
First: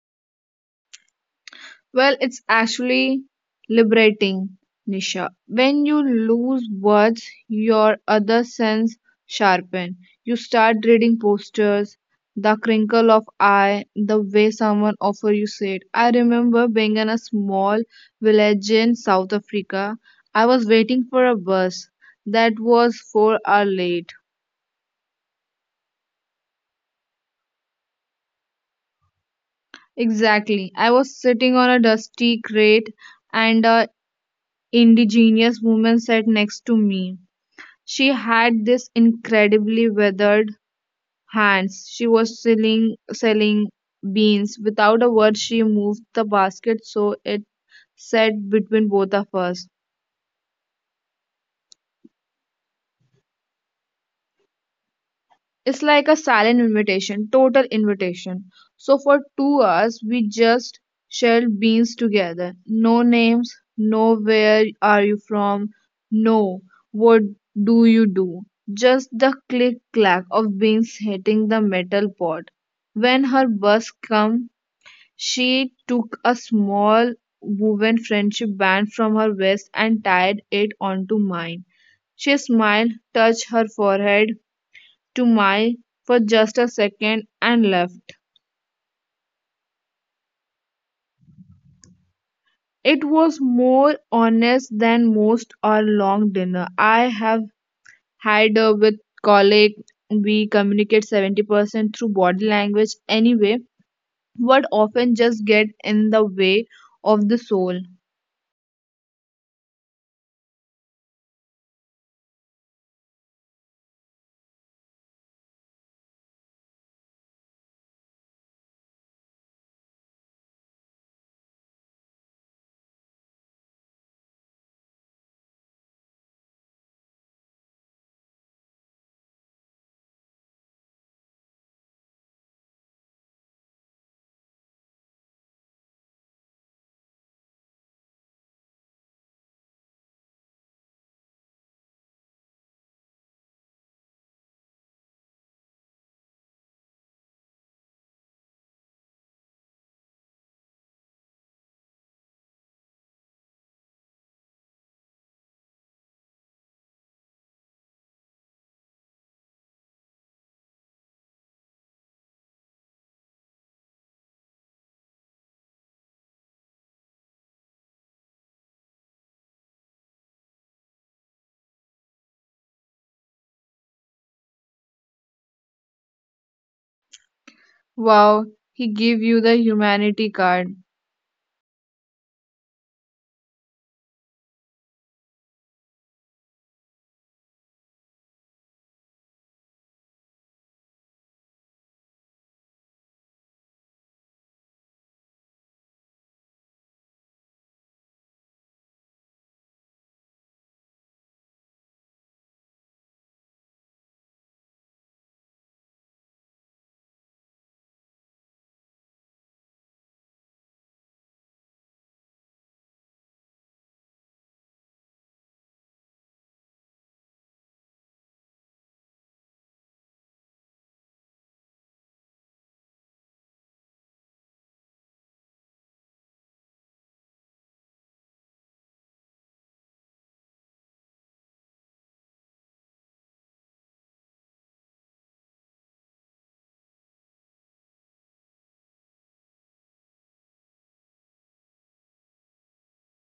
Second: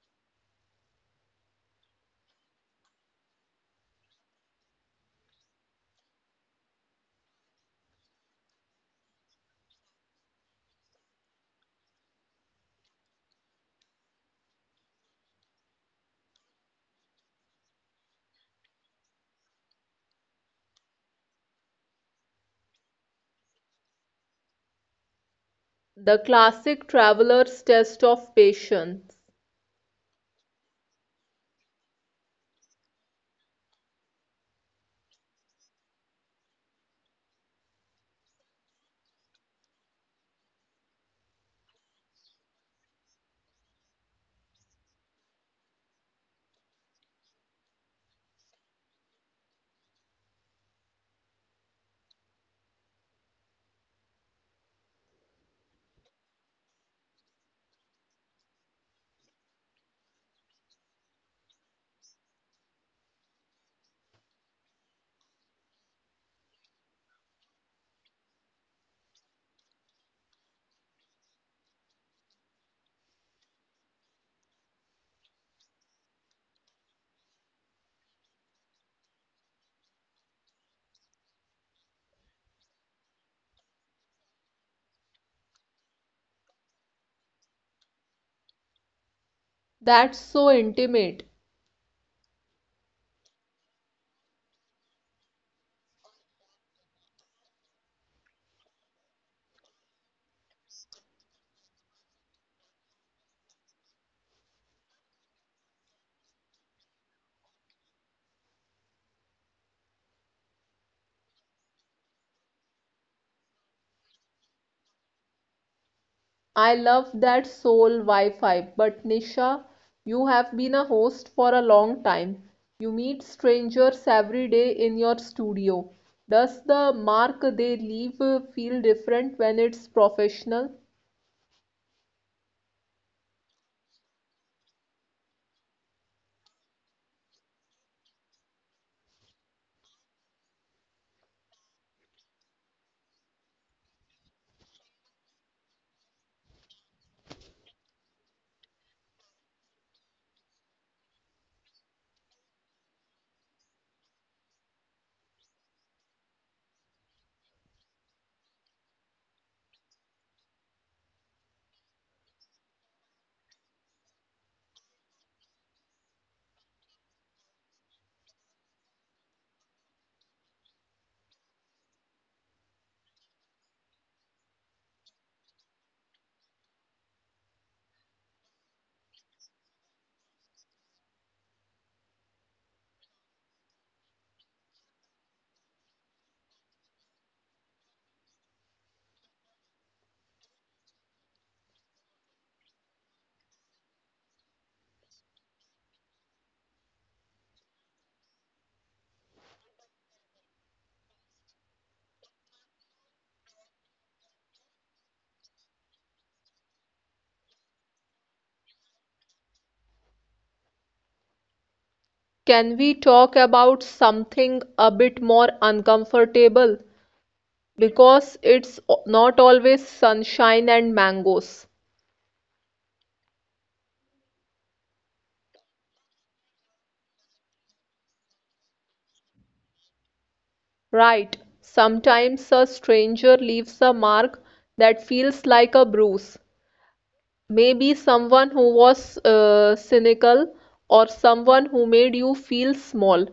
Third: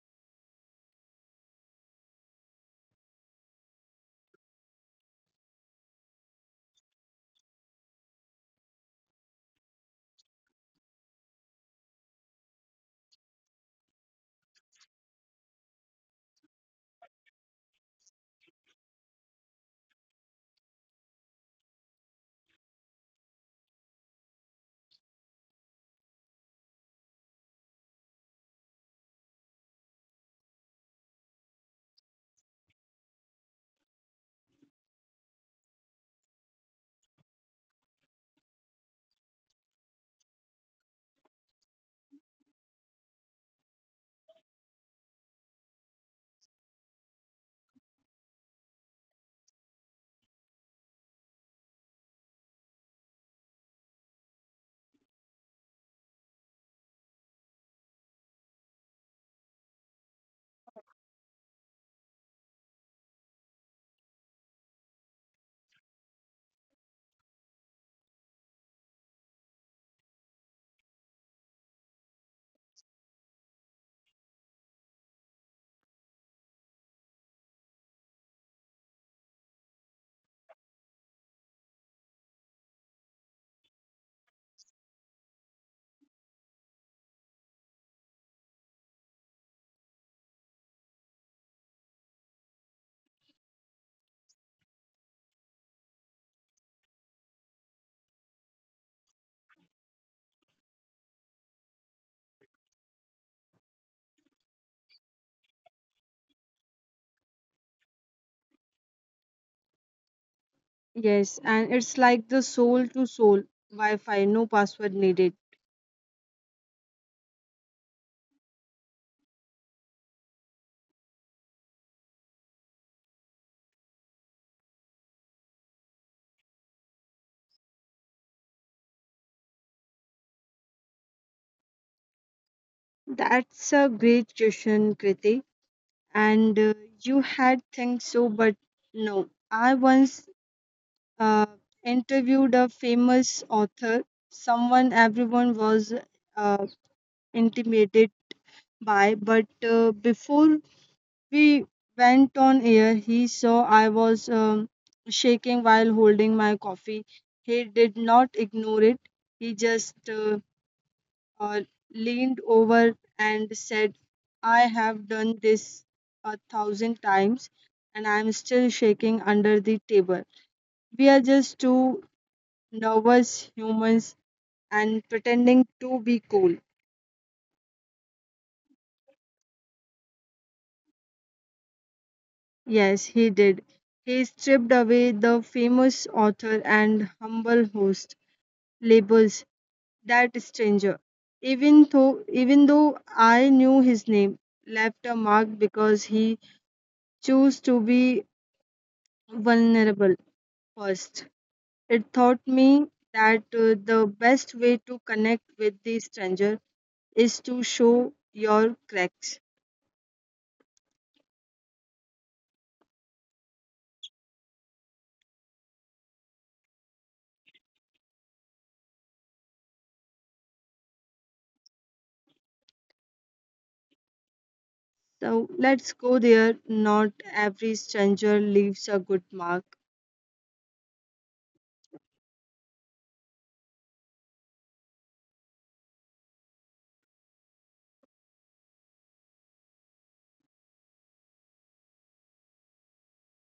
[SPEAKER 3] Well, it's actually liberating, Nisha. When you lose words, your other sense sharpen. You start reading postures, the crinkle of eye, the way someone offer you said. I remember being in a small village in South Africa. I was waiting for a bus that was 4 hours late.
[SPEAKER 2] The classic traveler's test of patience.
[SPEAKER 3] Exactly. I was sitting on a dusty crate and a indigenous woman sat next to me. She had this incredibly weathered hands. She was selling beans. Without a word she moved the basket so it sat between both of us. It's like a silent invitation, total invitation. So for 2 hours, we just shelled beans together. No names, no where are you from, no what do you do. Just the click clack of beans hitting the metal pot. When her bus come, she took a small woven friendship band from her waist and tied it onto mine. She smiled, touched her forehead, to my for just a second and left.
[SPEAKER 2] That's so intimate.
[SPEAKER 3] It was more honest than most our long dinner. I have had with colleague we communicate 70% through body language anyway, what often just get in the way of the soul.
[SPEAKER 1] Yes, and it's like the soul to soul Wi Fi, no password needed.
[SPEAKER 2] I love that soul Wi-Fi, but Nisha, you have been a host for a long time. You meet strangers every day in your studio. Does the mark they leave feel different when it's professional?
[SPEAKER 1] That's a great question, Kriti. And you had things so, but no. I once uh, interviewed a famous author, someone everyone was uh, intimidated by. But before we went on air, he saw I was shaking while holding my coffee. He did not ignore it, he just uh, leaned over and said, "I have done this 1,000 times and I'm still shaking under the table. We are just two nervous humans and pretending to be cool."
[SPEAKER 3] Wow, he gave you the humanity card.
[SPEAKER 1] Yes, he did. He stripped away the famous author and humble host labels. That stranger, even though I knew his name, left a mark because he chose to be vulnerable first. It taught me that the best way to connect with the stranger is to show your cracks.
[SPEAKER 2] Can we talk about something a bit more uncomfortable? Because it's not always sunshine and mangoes.
[SPEAKER 1] So let's go there. Not every stranger leaves a good mark.
[SPEAKER 2] Right, sometimes a stranger leaves a mark that feels like a bruise. Maybe someone who was cynical or someone who made you feel small.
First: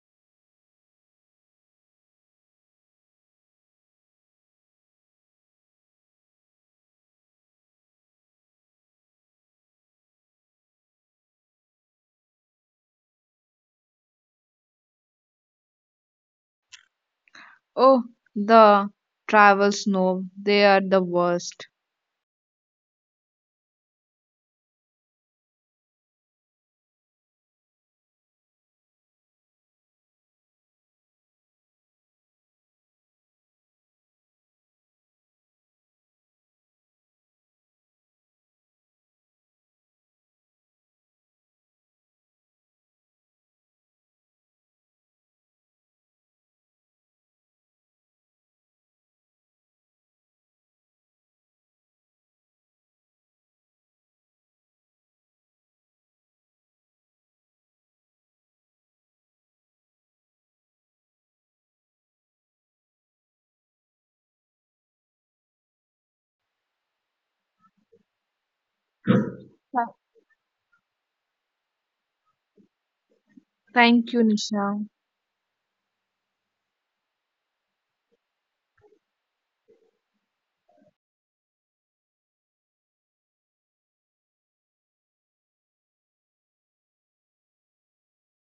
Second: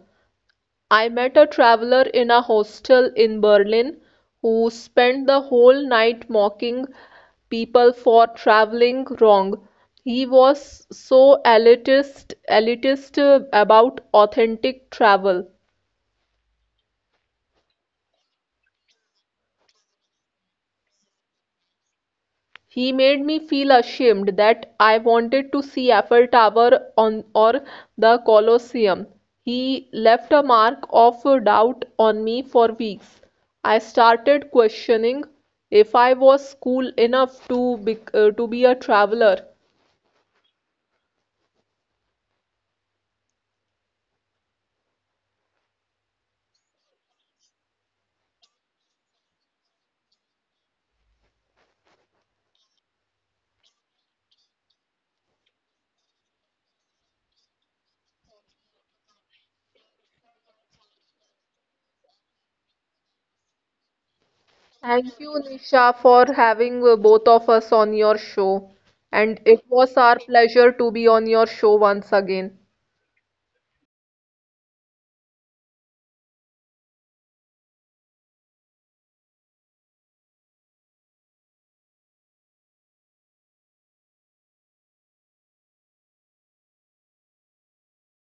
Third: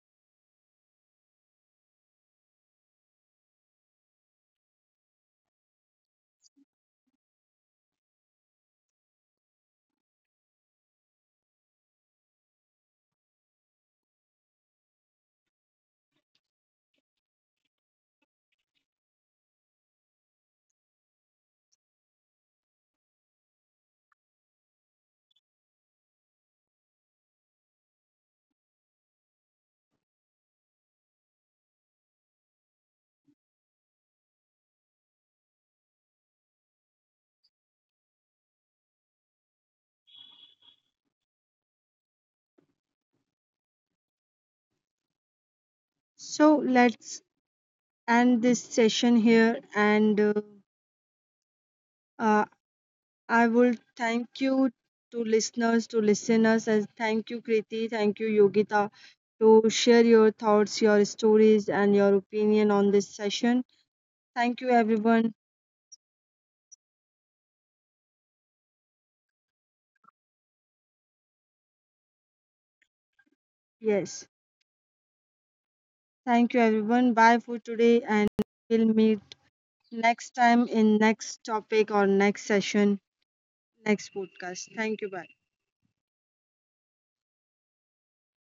[SPEAKER 2] I met a traveler in a hostel in Berlin who spent the whole night mocking people for traveling wrong. He was so elitist about authentic travel.
[SPEAKER 3] Oh, the travel snob, they are the worst.
[SPEAKER 2] He made me feel ashamed that I wanted to see Eiffel Tower on or the Colosseum. He left a mark of doubt on me for weeks. I started questioning if I was cool enough to be a traveler.
[SPEAKER 1] So let's end this session here. And uh, I will thank you to listeners, and thank you, Kriti. Thank you, Yogita, to share your thoughts, your stories, and your opinion on this session. Thank you,
[SPEAKER 2] Thank
[SPEAKER 1] everyone.
[SPEAKER 2] you, Nisha, for having both of us on your show. And it was our pleasure to be on your show once again.
[SPEAKER 3] Thank you,
[SPEAKER 1] Yes.
[SPEAKER 3] Nisha.
[SPEAKER 1] Thank you, everyone. Bye for today. And we'll meet next time in next topic or next session, next podcast. Thank you. Bye.